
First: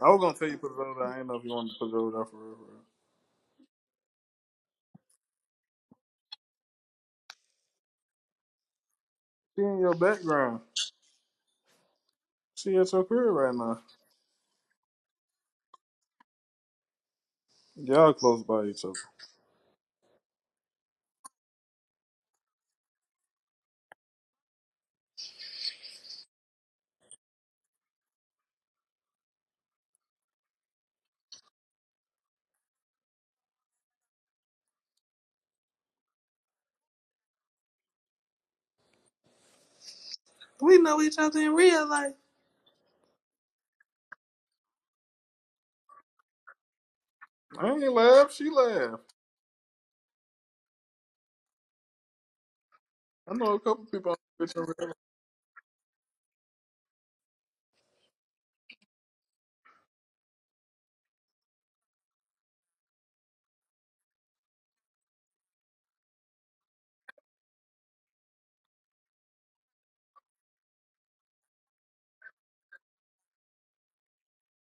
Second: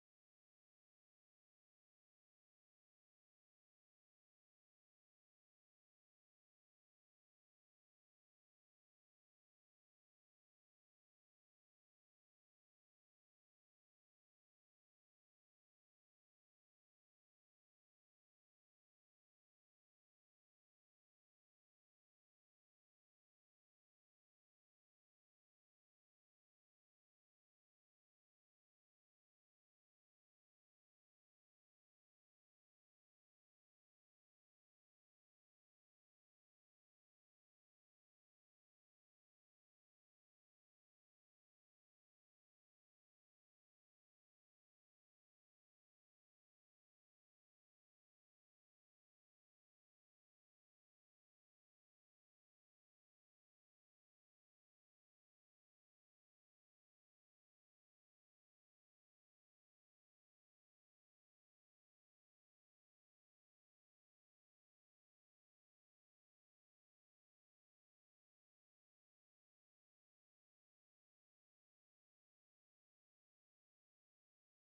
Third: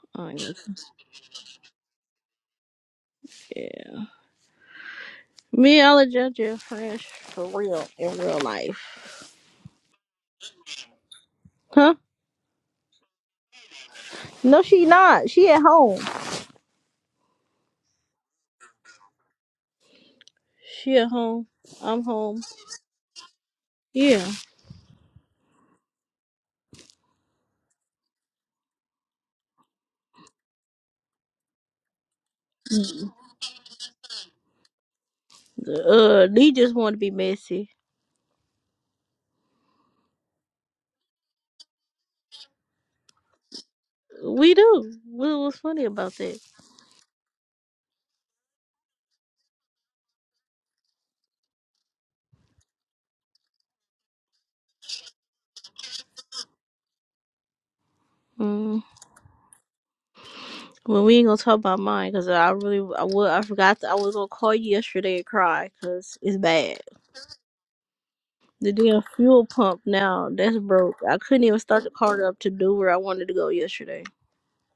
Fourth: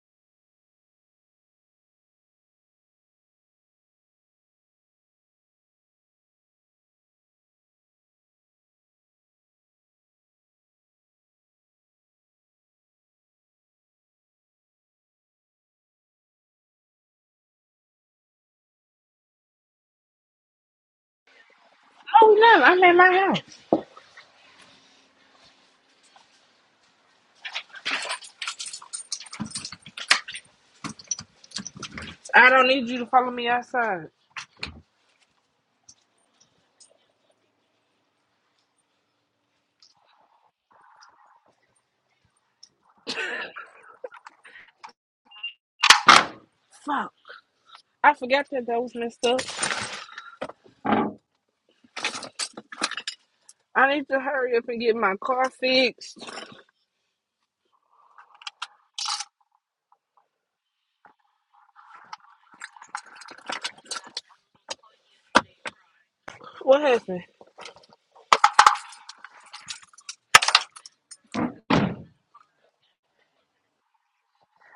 [SPEAKER 3] I was
[SPEAKER 1] I
[SPEAKER 3] gonna
[SPEAKER 1] ain't
[SPEAKER 3] tell
[SPEAKER 1] gonna-
[SPEAKER 3] you put it over there. I didn't know if you wanted to put it over there for real. For real.
[SPEAKER 1] yeah. Me, I'll judge your friends for real in real life.
[SPEAKER 3] She in your background.
[SPEAKER 1] Huh?
[SPEAKER 3] She at your crib right now.
[SPEAKER 1] No, she not. She at home.
[SPEAKER 3] Y'all close by each other.
[SPEAKER 1] She at home. I'm home.
[SPEAKER 2] Oh no, I'm at my house.
[SPEAKER 1] Yeah.
[SPEAKER 2] I don't need you to
[SPEAKER 1] Mm.
[SPEAKER 2] follow me outside.
[SPEAKER 1] Uh, they just want to be messy.
[SPEAKER 3] We know each other in real life.
[SPEAKER 1] We do. What was funny about that?
[SPEAKER 2] Fuck.
[SPEAKER 3] I ain't
[SPEAKER 2] I
[SPEAKER 3] laugh.
[SPEAKER 2] forgot
[SPEAKER 3] She
[SPEAKER 2] that that was
[SPEAKER 3] laughed.
[SPEAKER 2] messed up.
[SPEAKER 3] I know a couple
[SPEAKER 2] I need
[SPEAKER 3] people. on
[SPEAKER 2] to
[SPEAKER 3] the
[SPEAKER 2] hurry up and
[SPEAKER 3] picture
[SPEAKER 2] get my car fixed.
[SPEAKER 1] Mm. Well, we ain't gonna talk about mine because I really, I wa- I forgot that I was gonna call you yesterday and cry because it's bad.
[SPEAKER 2] What happened?
[SPEAKER 1] The damn fuel pump now that's broke. I couldn't even start the car up to do where I wanted to go yesterday.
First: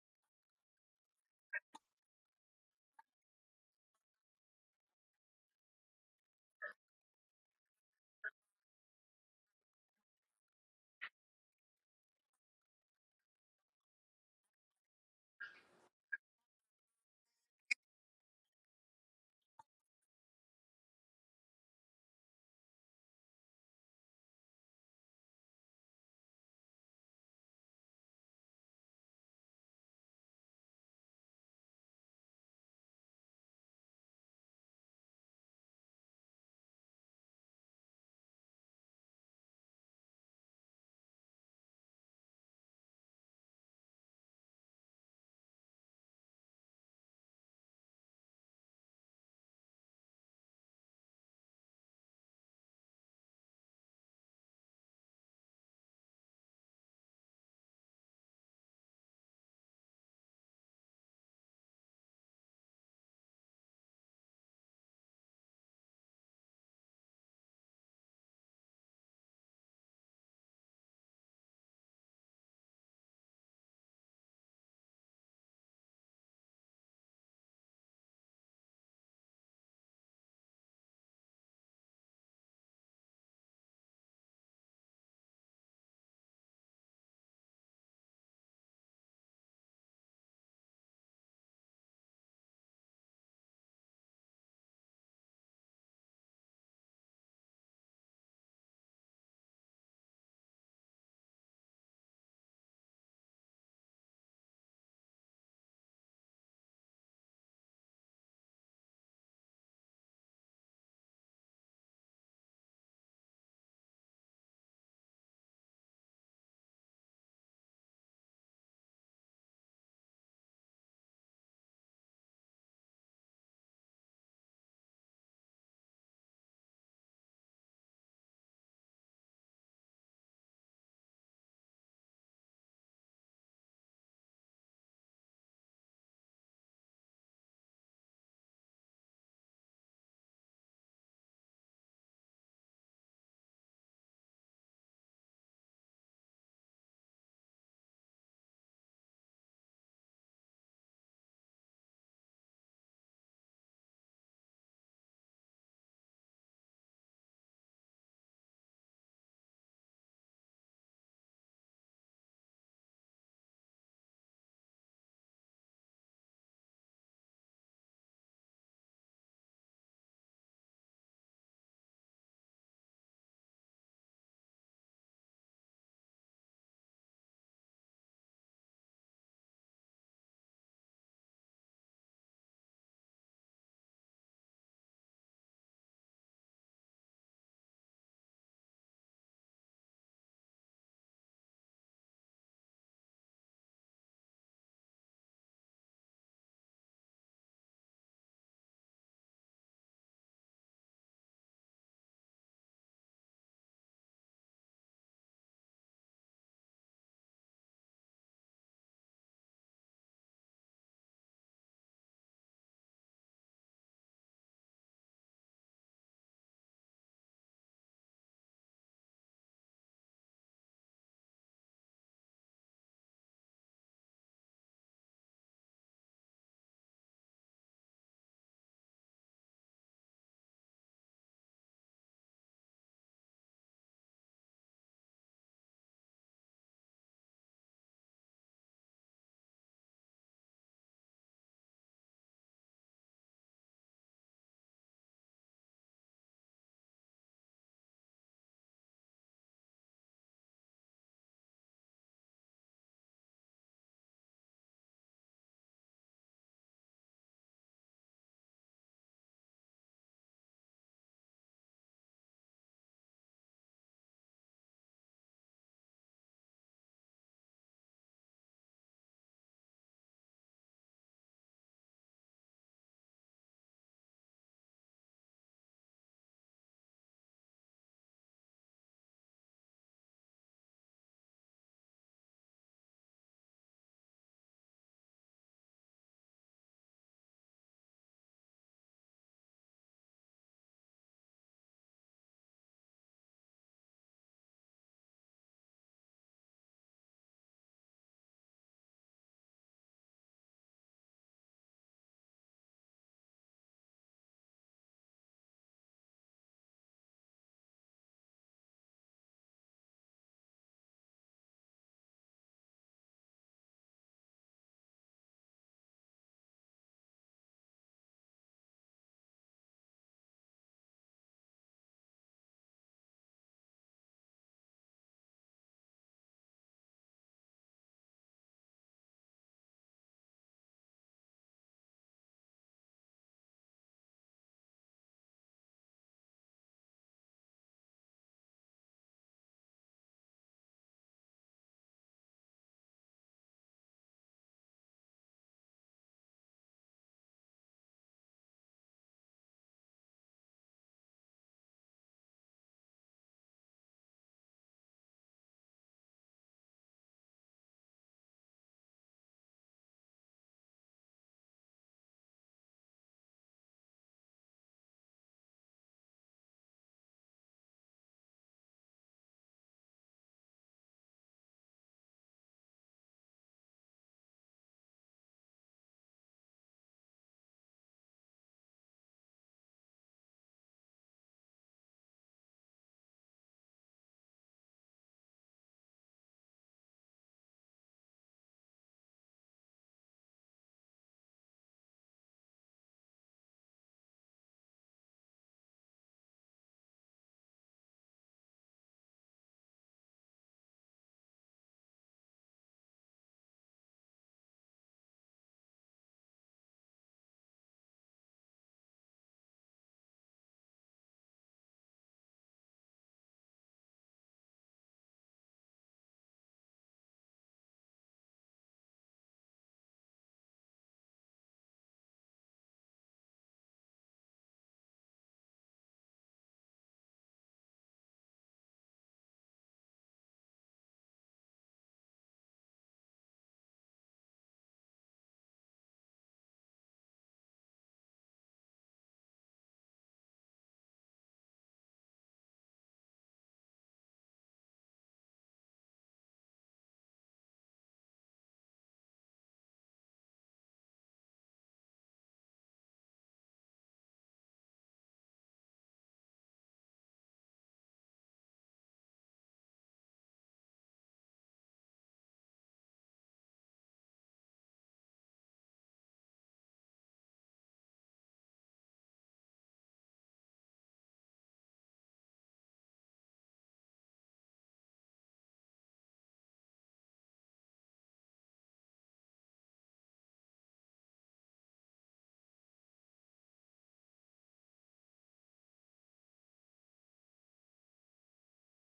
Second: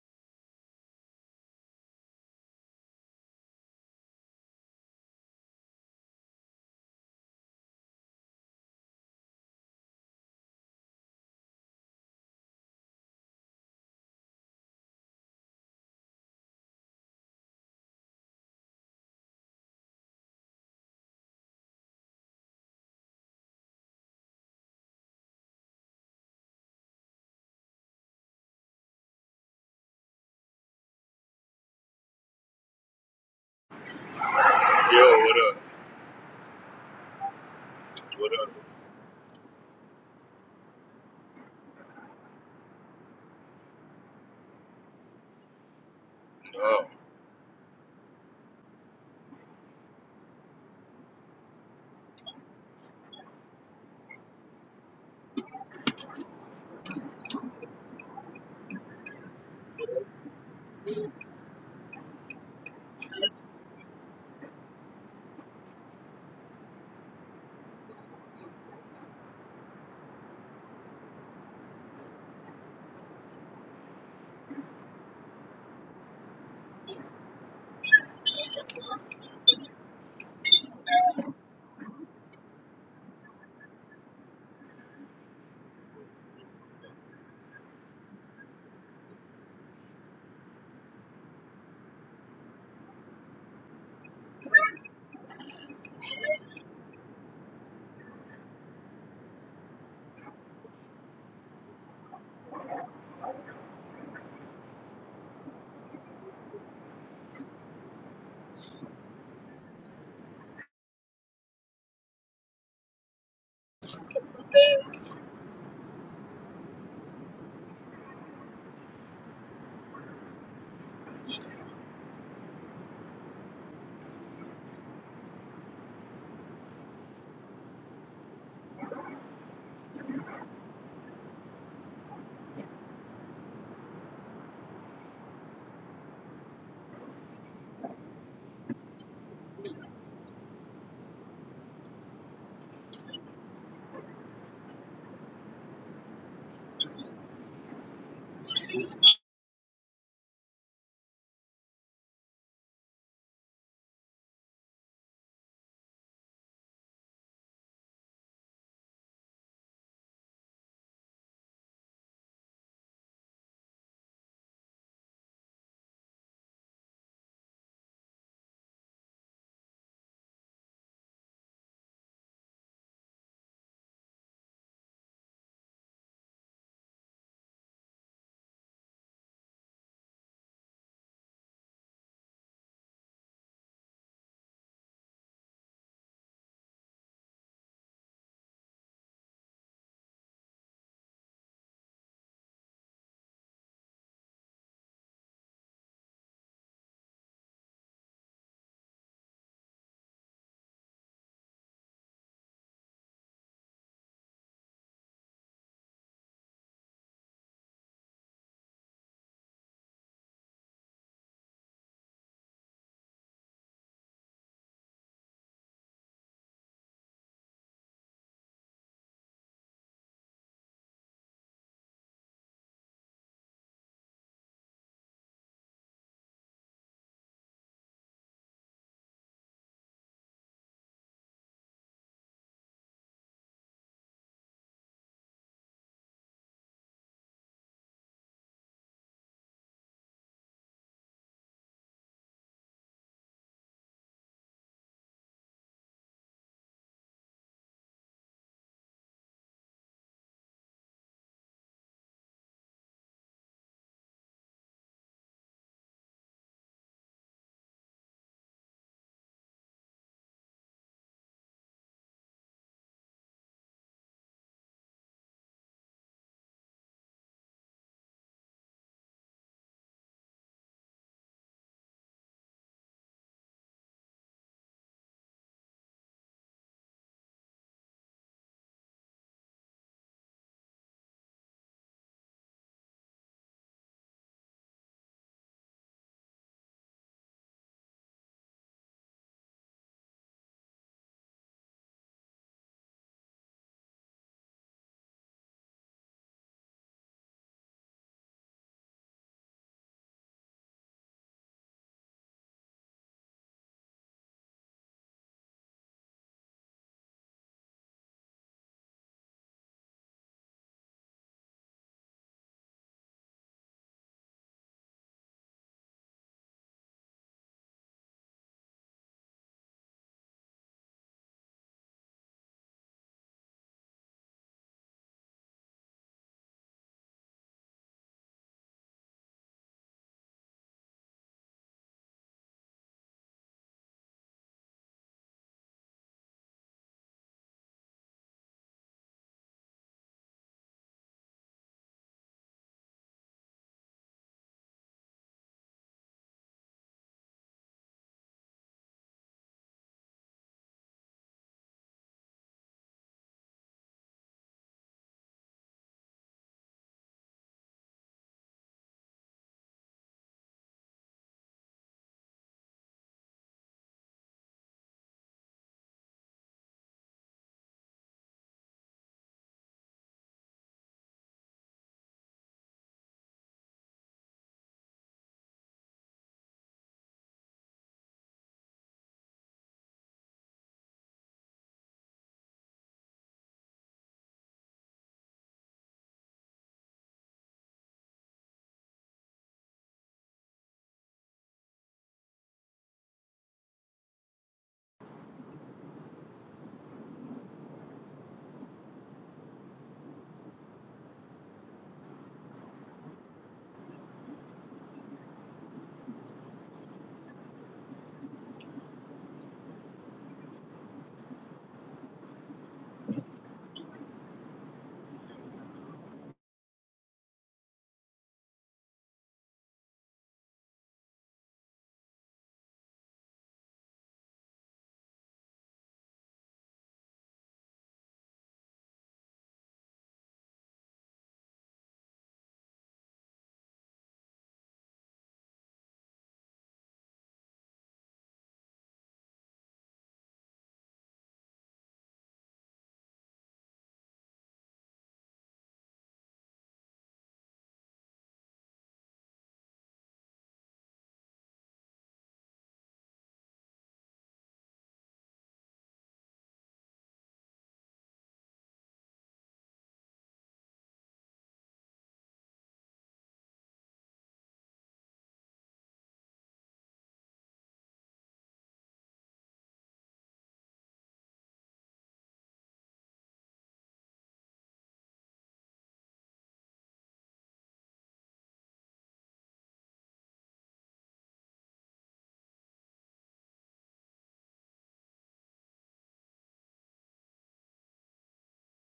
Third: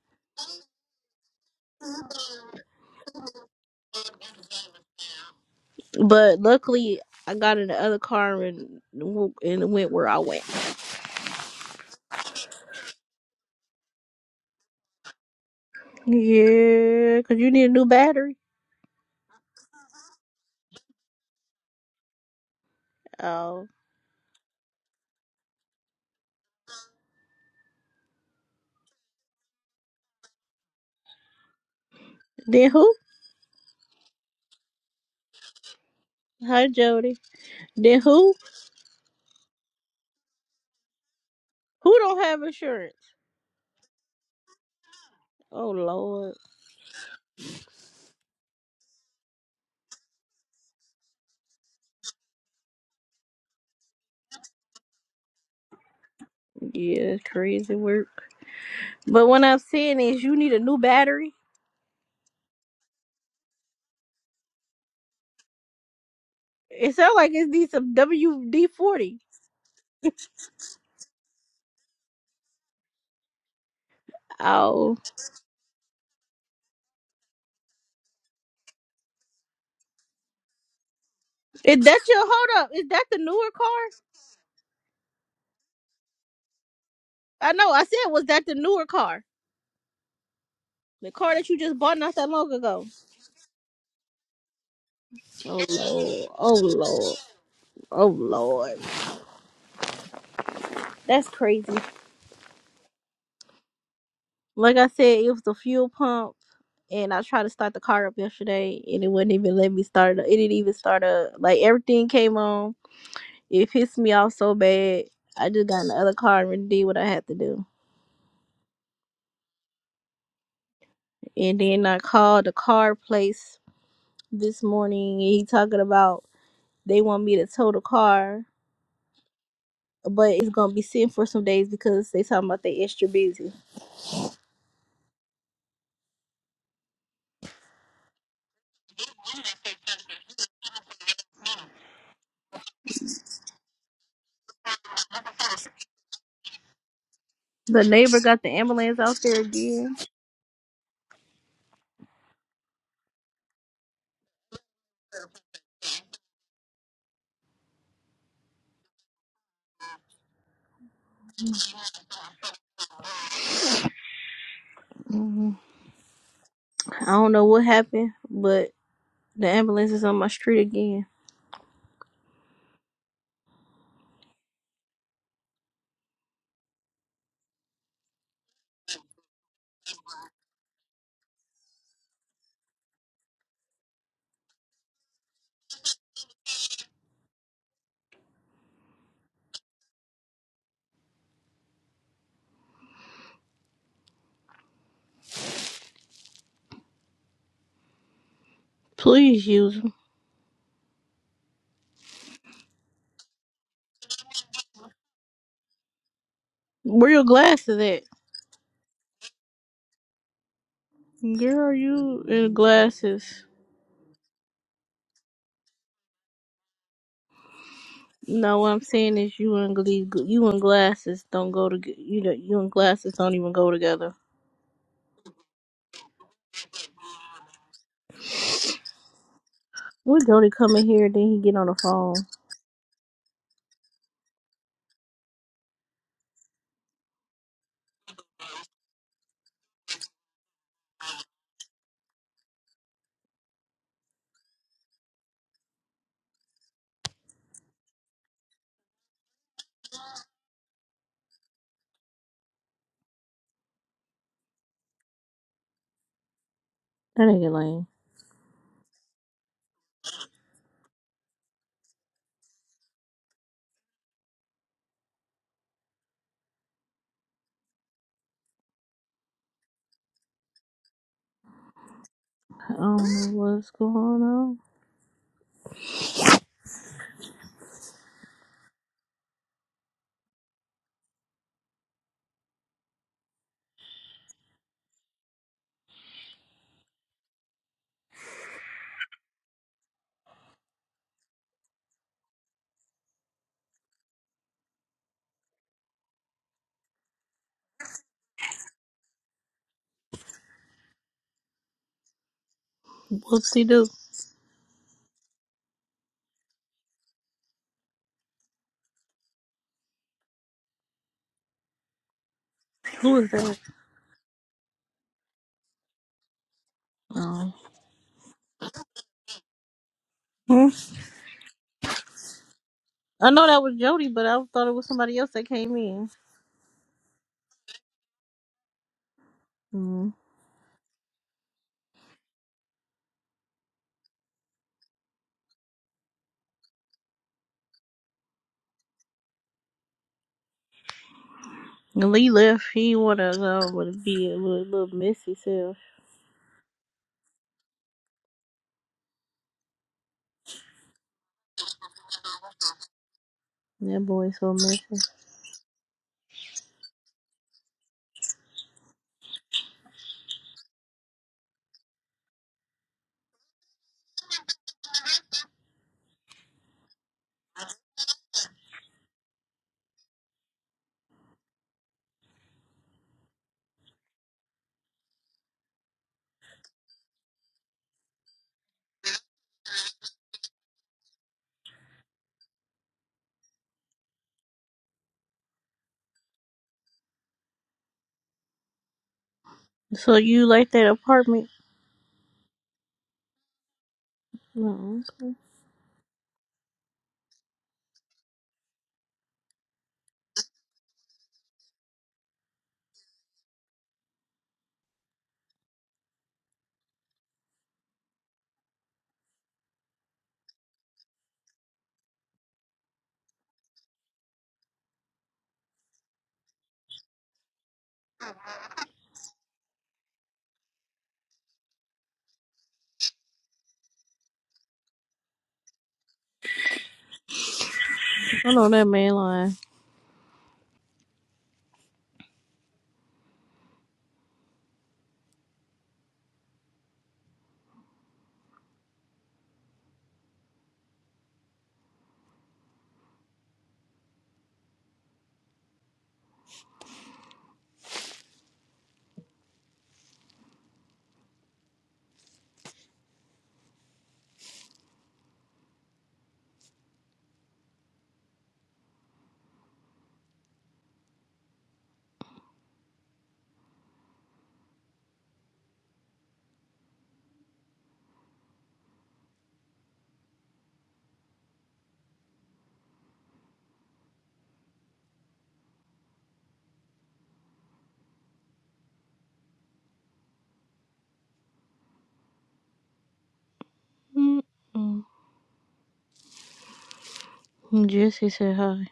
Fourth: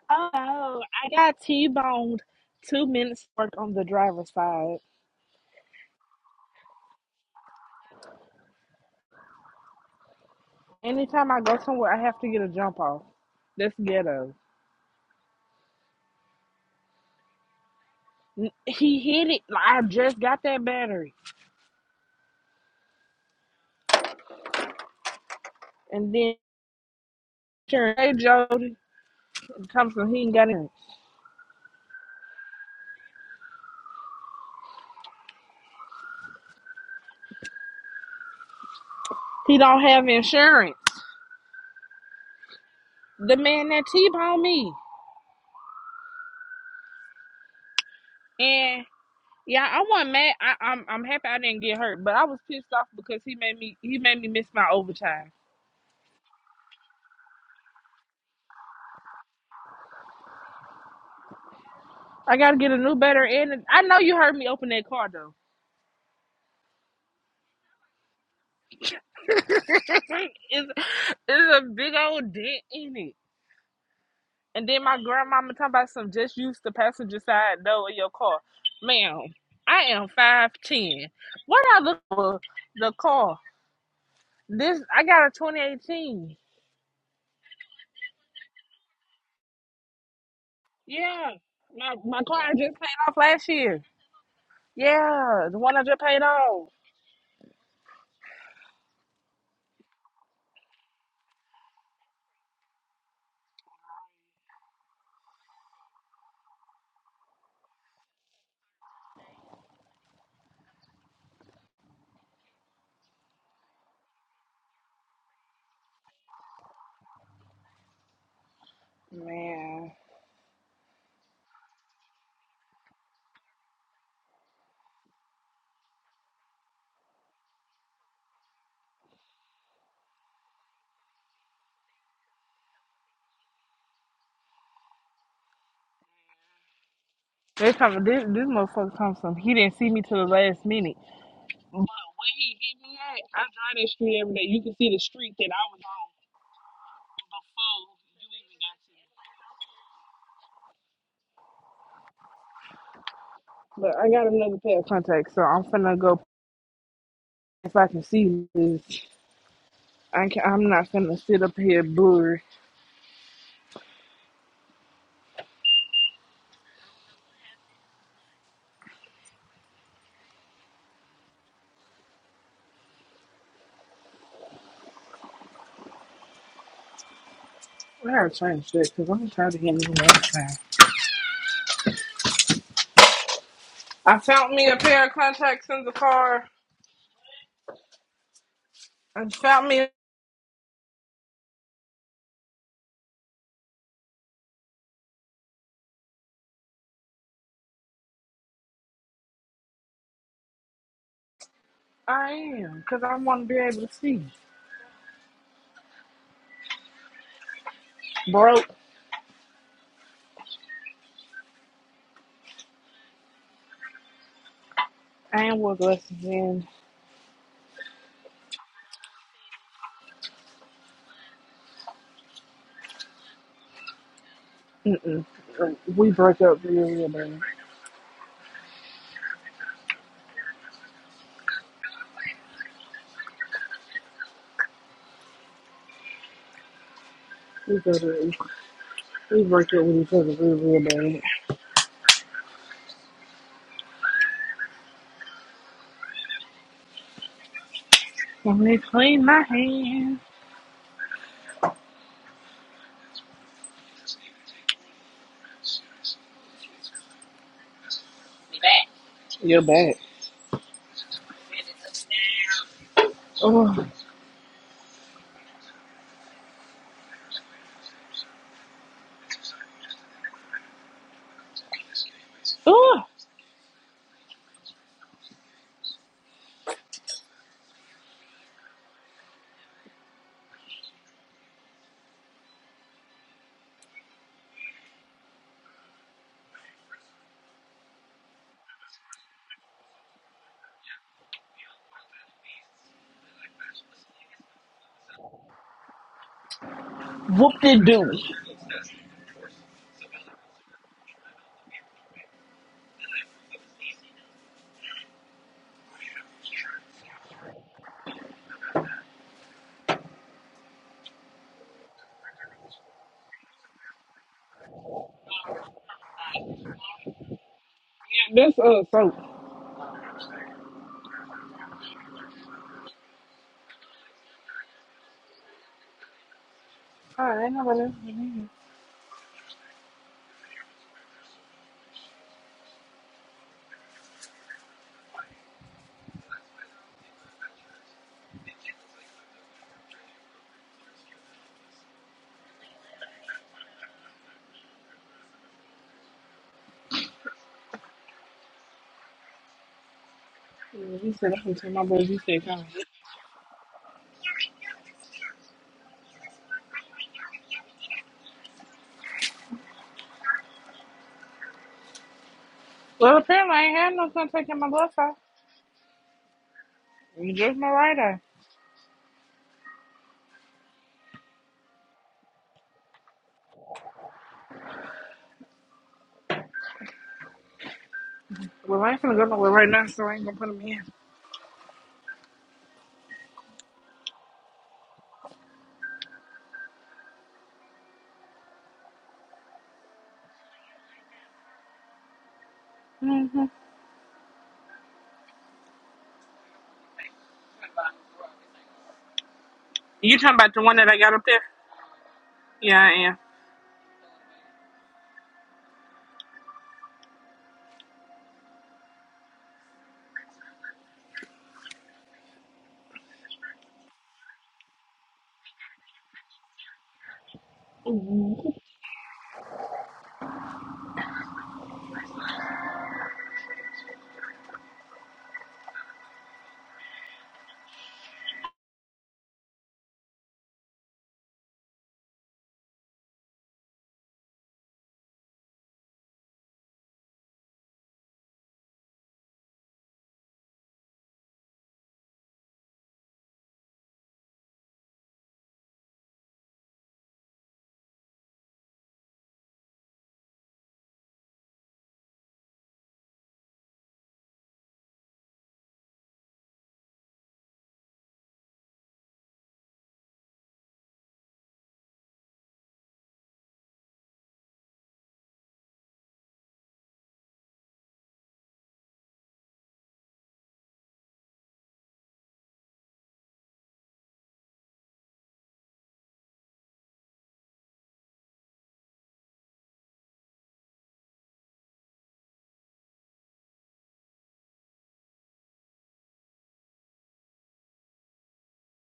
[SPEAKER 2] Oh, I got T-boned two minutes work on the driver's side.
[SPEAKER 1] But luckily, I got in the other car and w- and it went where I went.
[SPEAKER 2] Anytime I go somewhere, I have to get a jump off. That's ghetto.
[SPEAKER 1] Yeah, cause you need a new battery.
[SPEAKER 2] N- He hit it. Like, I just got that battery,
[SPEAKER 1] Oh,
[SPEAKER 2] and then sure, hey Jody comes from he ain't got insurance.
[SPEAKER 1] then who?
[SPEAKER 4] Yo, what up?
[SPEAKER 1] Hi, Jody. Then who?
[SPEAKER 4] What up?
[SPEAKER 2] He don't have insurance.
[SPEAKER 1] Who don't have insurance?
[SPEAKER 2] The man that t-boned me,
[SPEAKER 1] Oh Lord,
[SPEAKER 4] No.
[SPEAKER 2] and yeah, I wasn't mad. I, I'm I'm happy I didn't get hurt, but I was pissed off because he made me he made me miss my overtime.
[SPEAKER 1] yeah, crazy work. But what I'm saying is, you need a new battery.
[SPEAKER 2] I gotta get a new battery, and I know you heard me open that car though.
[SPEAKER 1] It sounds like it needs some WD forty.
[SPEAKER 2] it's, it's a big old dent in it. And then
[SPEAKER 1] Oh,
[SPEAKER 2] my grandmama talking about some just use the passenger side door of your car. Ma'am, I am five ten. What I
[SPEAKER 1] is
[SPEAKER 2] look
[SPEAKER 1] that your
[SPEAKER 2] for
[SPEAKER 1] hold up? Is
[SPEAKER 2] the
[SPEAKER 1] that the
[SPEAKER 2] car?
[SPEAKER 1] newer car?
[SPEAKER 2] This I got a twenty eighteen.
[SPEAKER 1] I know. I said, was that the newer car? The
[SPEAKER 2] Yeah.
[SPEAKER 1] car that you just
[SPEAKER 2] My
[SPEAKER 1] bought not
[SPEAKER 2] my
[SPEAKER 1] that
[SPEAKER 2] car I
[SPEAKER 1] long
[SPEAKER 2] just
[SPEAKER 1] ago.
[SPEAKER 2] paid off last year. Yeah, the
[SPEAKER 1] Oh
[SPEAKER 2] one I just paid
[SPEAKER 1] Lord, oh
[SPEAKER 2] off.
[SPEAKER 1] Lord, oh Lord, that's crazy. Like I said, it was the fuel pump. And I tried to start the car up yesterday, and it wouldn't even let me start. It up. It didn't even start up. Like everything came on, It pissed me off so bad. I just got in the other car and really did what I had to do.
[SPEAKER 2] Yeah.
[SPEAKER 1] And then I called the car place this morning and he talking about they want me to tow the car, but it's gonna be sitting for some days because they talking about they extra busy.
[SPEAKER 2] They talking this this motherfucker comes from he didn't see me till the last minute. But when he hit me at, I drive that street every day. You can see the street that I was
[SPEAKER 1] The neighbor got the ambulance out there again.
[SPEAKER 2] on before you even got to. But I got another pair of contacts, so I'm finna go if I can see this, I can, I'm not gonna sit up here blurry.
[SPEAKER 1] Mhm. I don't know what happened, but the ambulance is on my street again.
[SPEAKER 2] I gotta change that because I'm tired of hearing this one time. I found me a pair of contacts in the car. I found me.
[SPEAKER 1] Please use them.
[SPEAKER 2] I am because I want to be able to see.
[SPEAKER 1] Where your glasses at?
[SPEAKER 2] Broke.
[SPEAKER 1] Girl, you and glasses.
[SPEAKER 2] I ain't wore glasses in.
[SPEAKER 1] No, what I'm saying is you and Glee, you and glasses don't go to you. Know, you and glasses don't even go together.
[SPEAKER 2] Mm-mm. Like, We broke up real, real bad.
[SPEAKER 1] When Jody come in here, then he get on the phone.
[SPEAKER 2] We go up. we broke up with each other real, real bad.
[SPEAKER 1] That nigga lame.
[SPEAKER 2] You're bad. Oh,
[SPEAKER 1] I don't
[SPEAKER 2] oh,
[SPEAKER 1] know what's going on.
[SPEAKER 2] whoop de doo.
[SPEAKER 1] Whoopsie doo. Who is that? Oh.
[SPEAKER 2] That's uh, so. All
[SPEAKER 1] Hmm? I know that was Jody, but I thought it was somebody else that came in.
[SPEAKER 2] right, ain't nobody. else.
[SPEAKER 1] Mm. And Lee left. He wanna go with be a little, little messy self.
[SPEAKER 2] Yeah, he said, I'm gonna take my blood. He said, come.
[SPEAKER 1] That boy so messy.
[SPEAKER 2] Well, apparently, I ain't had no fun taking my blood out. You just my right eye. Well, I ain't gonna go nowhere right now, so I ain't gonna put him in.
[SPEAKER 1] So you like that apartment?
[SPEAKER 2] hmm
[SPEAKER 1] No.
[SPEAKER 2] You talking about the one that I got up there? Yeah, I am.
[SPEAKER 1] I know that man lying. Mm-mm. Jesse said hi.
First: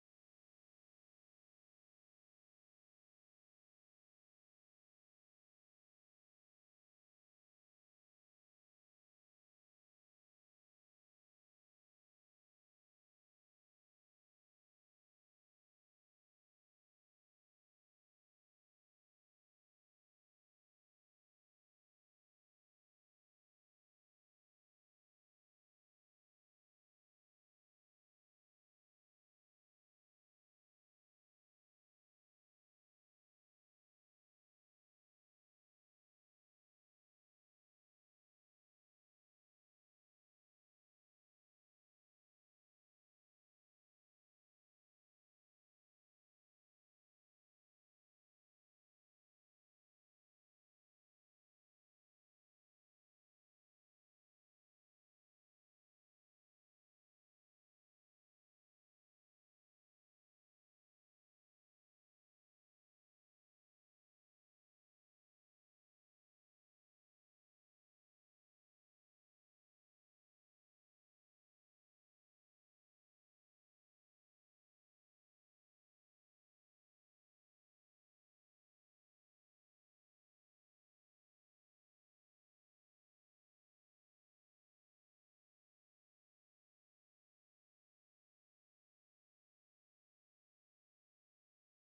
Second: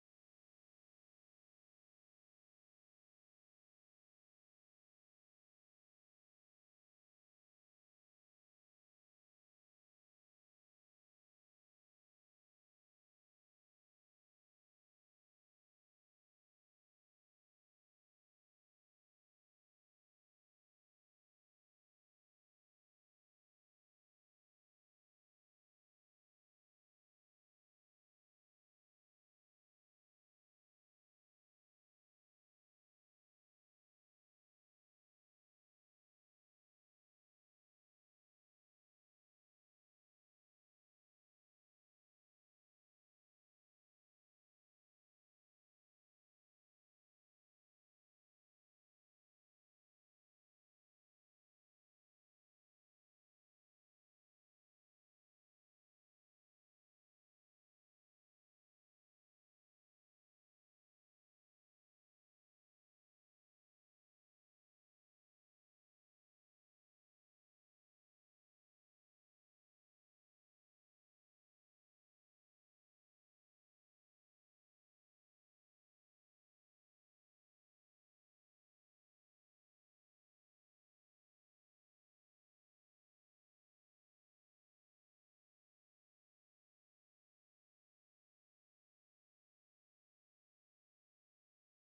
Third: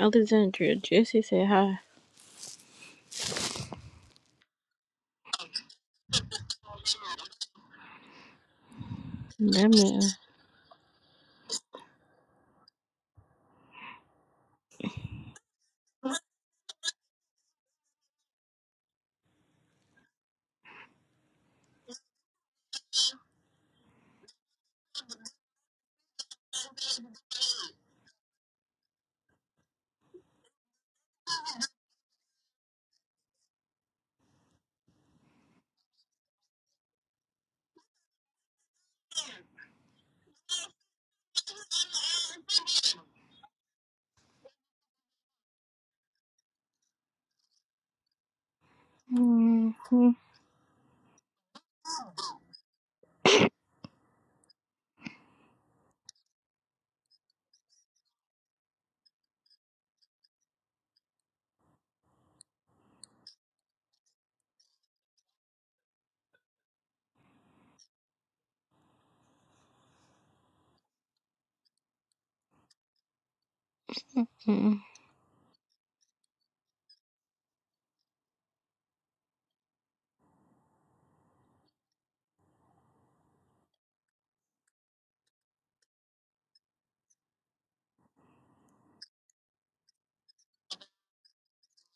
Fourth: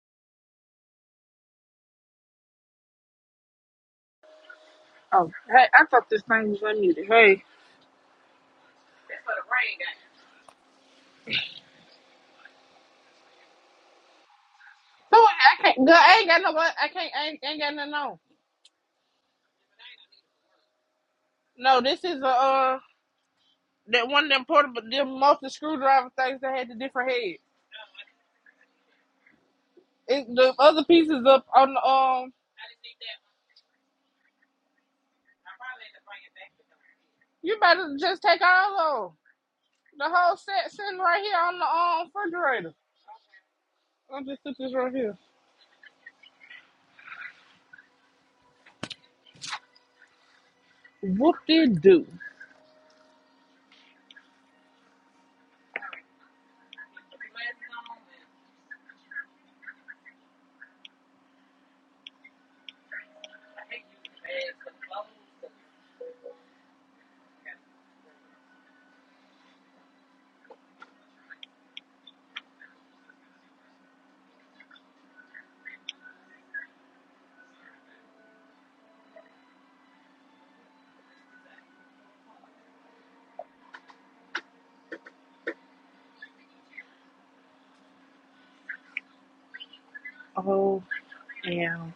[SPEAKER 1] Alexandria, Jesse said hi.
[SPEAKER 2] Oh, hey, I thought this thing was unmuted. Hey.
[SPEAKER 1] That
[SPEAKER 2] So I can't, girl, I ain't got no, blood- I can't, I ain't, ain't got nothing on. No, this is a, uh, that one of them portable, them multi screwdriver things that had the different heads. It, the other pieces up on the, um, you better just take all of 'em. The whole set sitting right here on the um, refrigerator. I just took this right here.
[SPEAKER 1] man.
[SPEAKER 2] Whoop de doo.
[SPEAKER 1] Mm-hmm.
[SPEAKER 2] Oh, damn!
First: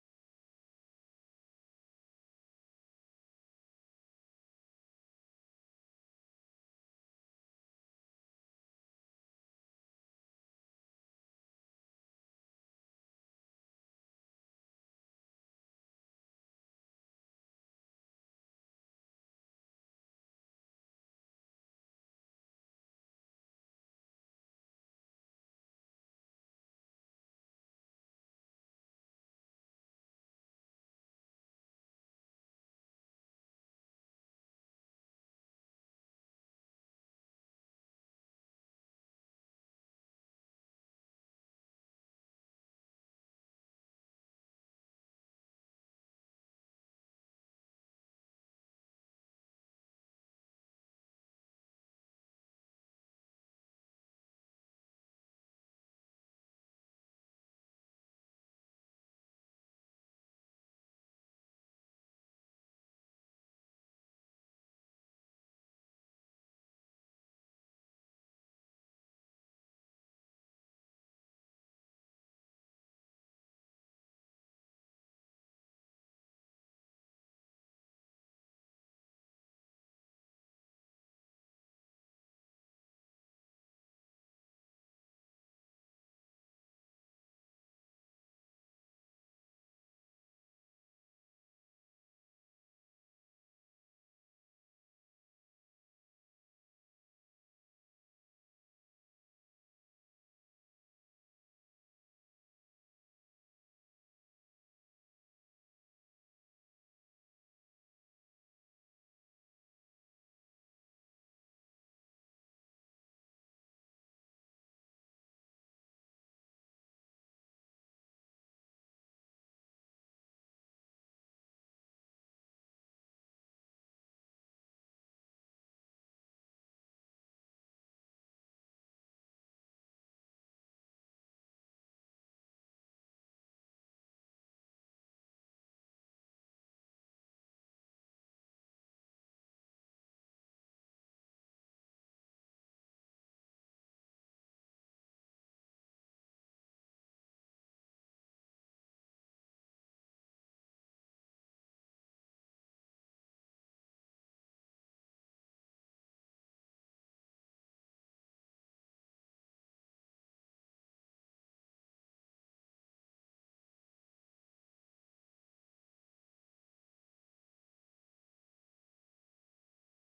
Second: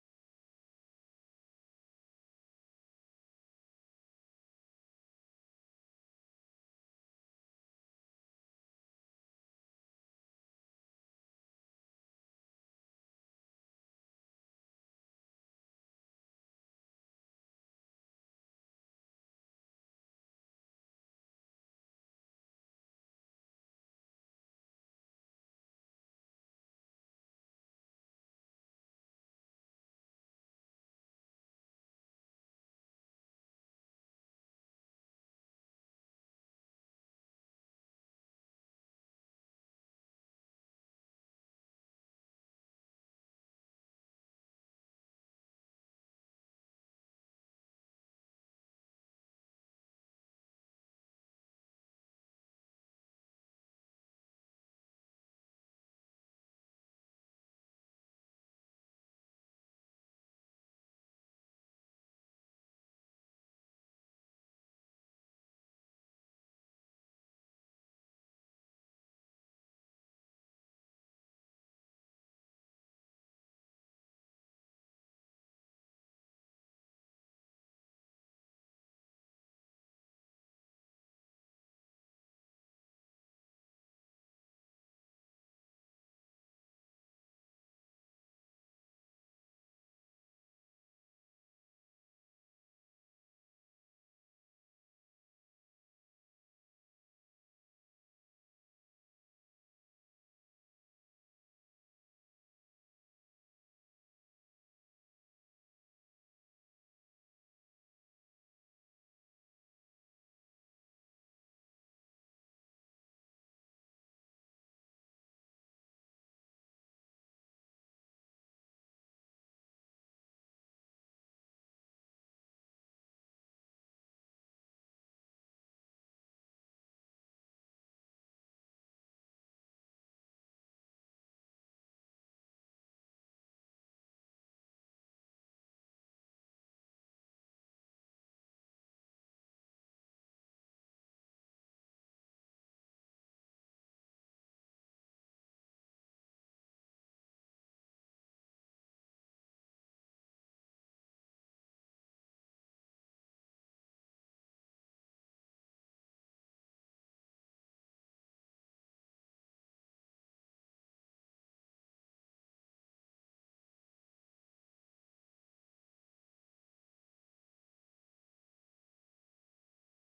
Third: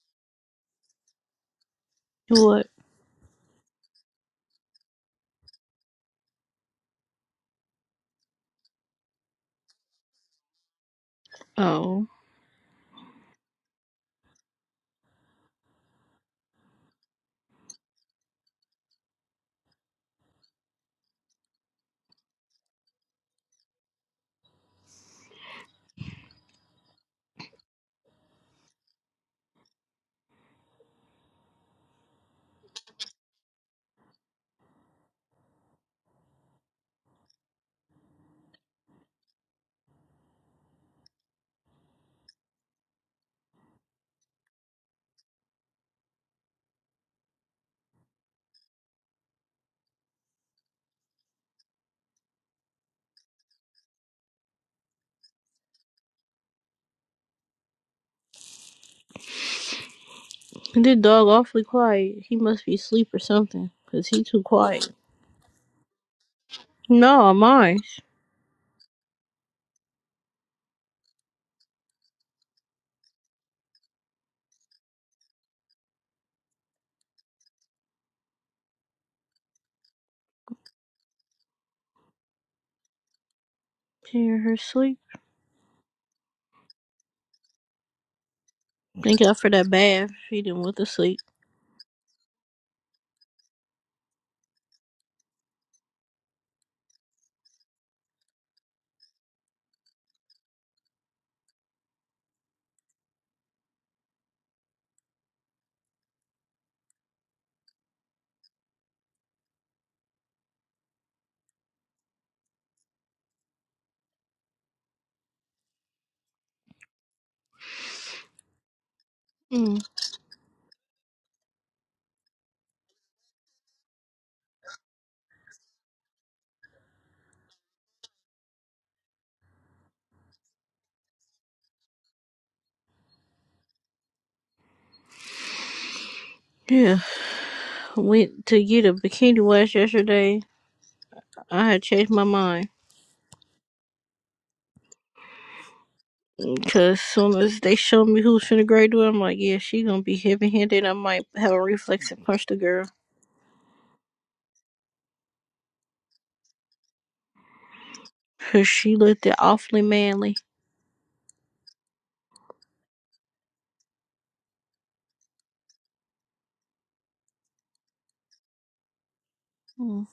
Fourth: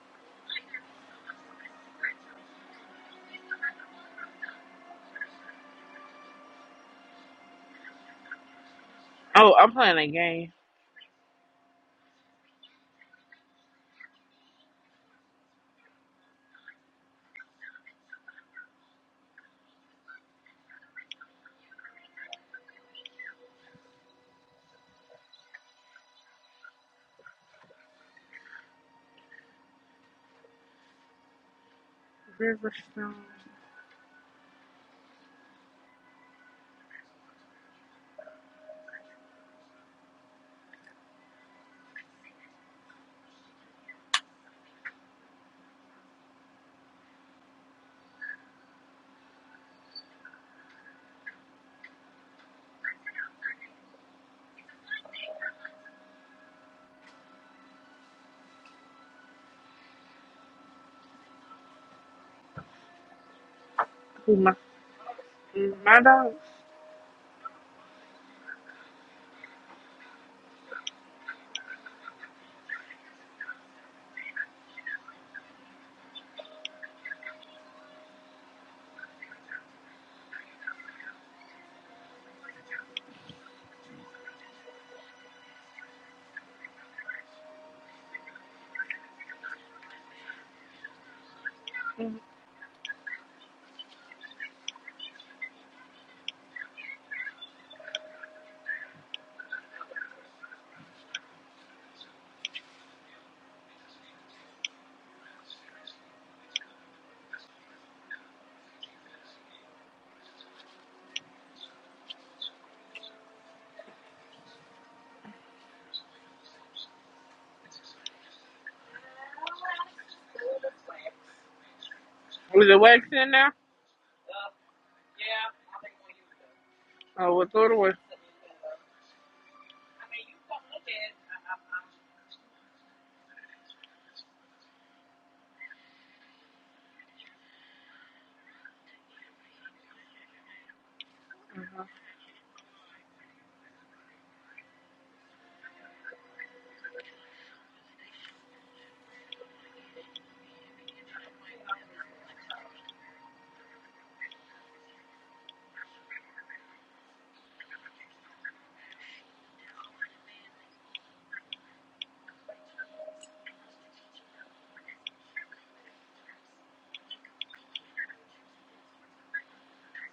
[SPEAKER 1] What?
[SPEAKER 2] Oh, I'm playing a game.
[SPEAKER 1] Oh. This dog awfully quiet. He must be asleep or something, 'cause he
[SPEAKER 2] Who
[SPEAKER 1] too
[SPEAKER 2] my
[SPEAKER 1] quiet.
[SPEAKER 2] mm, my dog?
[SPEAKER 1] No, mine. She in her sleep. Thank God for that bath. She didn't went to sleep.
[SPEAKER 2] Mm.
[SPEAKER 1] Mm.
[SPEAKER 2] Is it wax in there? Oh, we throw it away.
[SPEAKER 1] Yeah. Went to get a bikini wash yesterday. I had changed my mind. Cause soon as they show me who's finna graduate, I'm like, yeah, she gonna be heavy handed. I might have a reflex and punch the girl. Cause she looked it awfully manly. Mm.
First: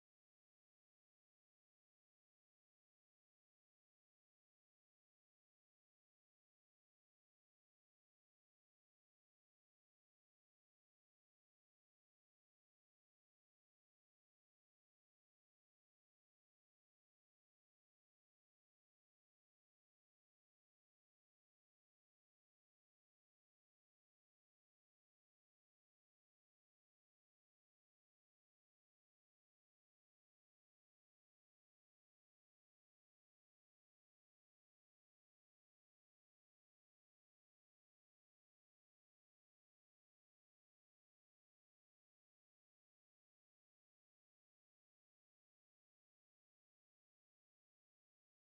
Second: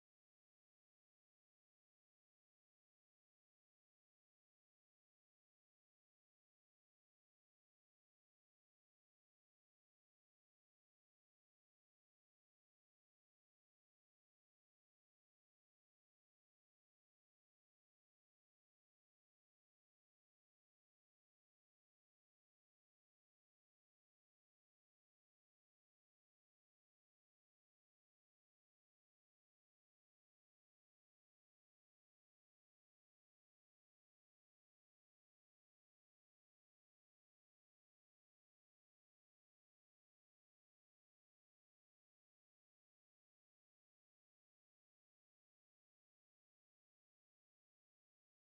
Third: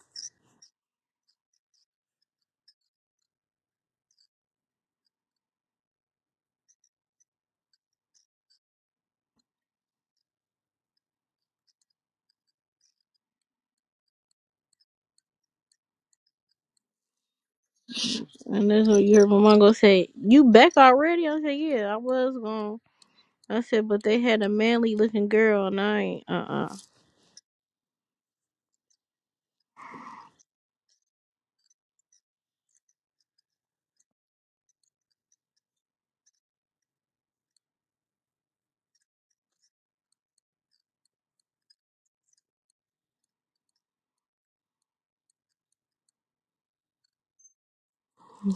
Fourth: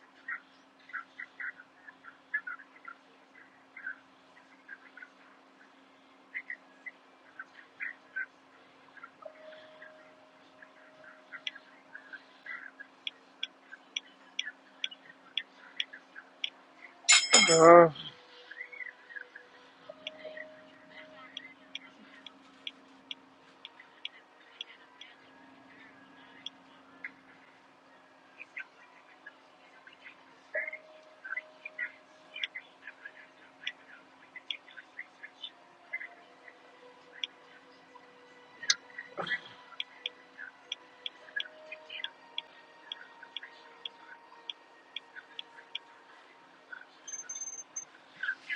[SPEAKER 2] Ugh.
[SPEAKER 1] And that's what you heard my mom go say, You back already? I said, Yeah, I was gone. I said, but they had a manly looking girl and I ain't uh uh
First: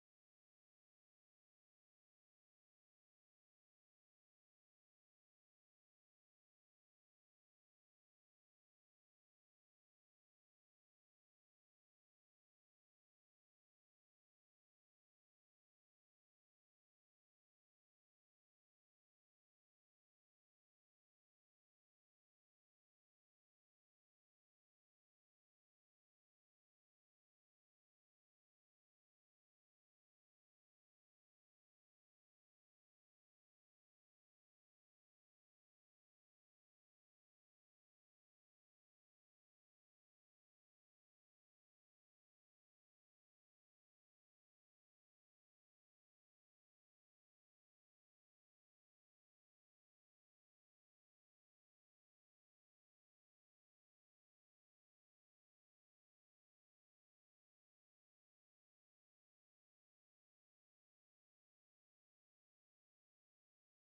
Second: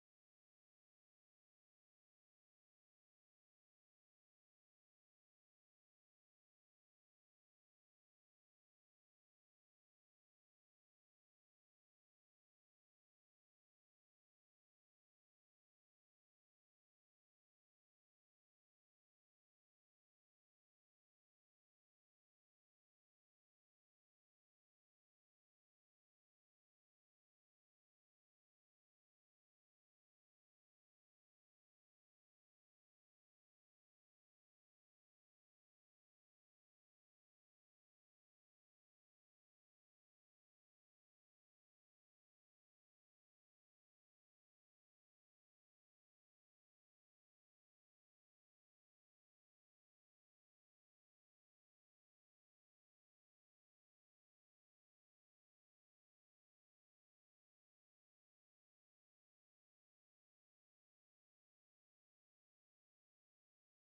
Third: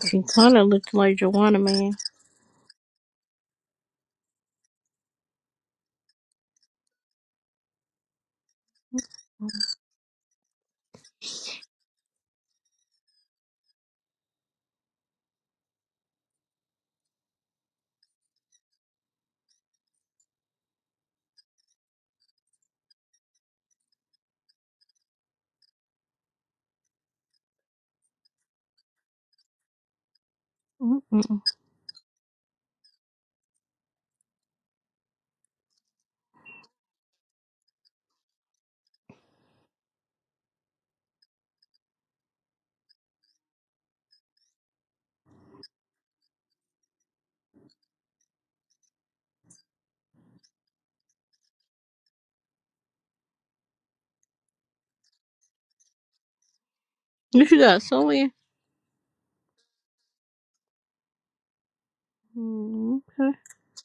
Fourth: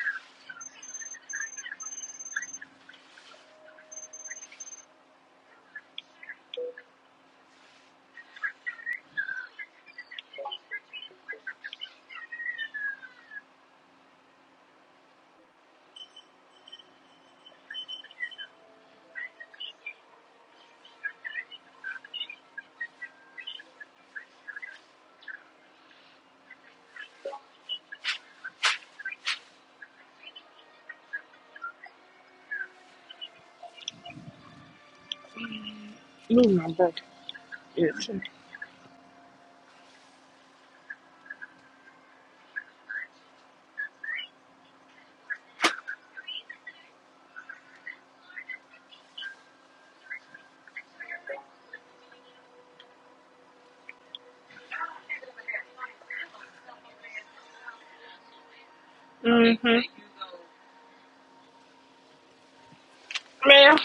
[SPEAKER 1] She kinda looked like Joanna man. Mm-mm.
[SPEAKER 2] Ooh, my back itch.
[SPEAKER 1] You should got somewhere.
[SPEAKER 2] Mm-hmm.
[SPEAKER 1] Mm, okay.
[SPEAKER 2] Man,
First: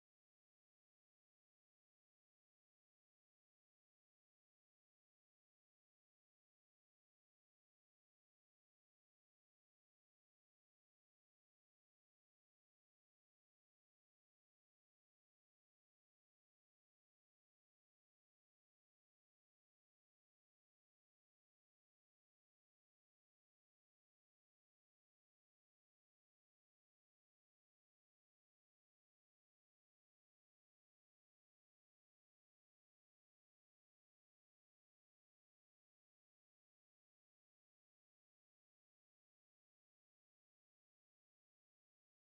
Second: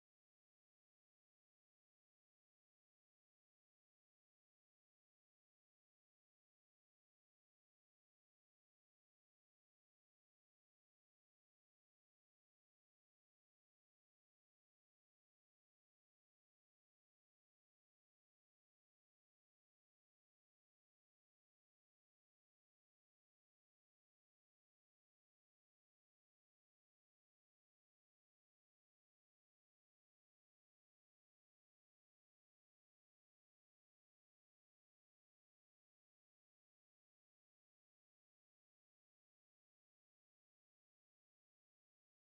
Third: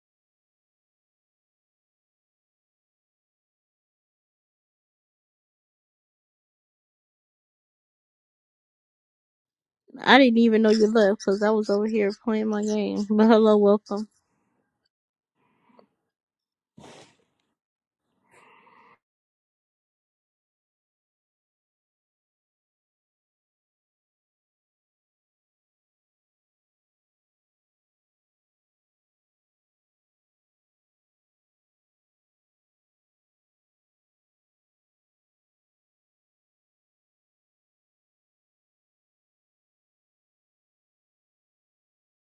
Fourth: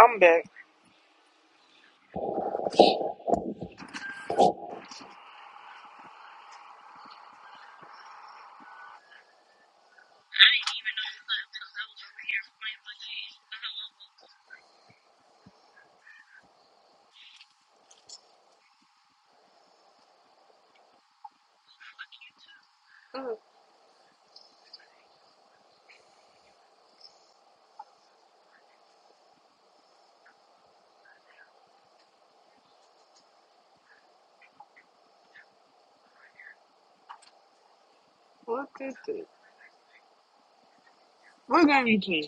[SPEAKER 2] I'm back.
[SPEAKER 1] I didn't even know you left because I was over here playing my game. But hello, welcome.
[SPEAKER 2] What is this? What game you playing?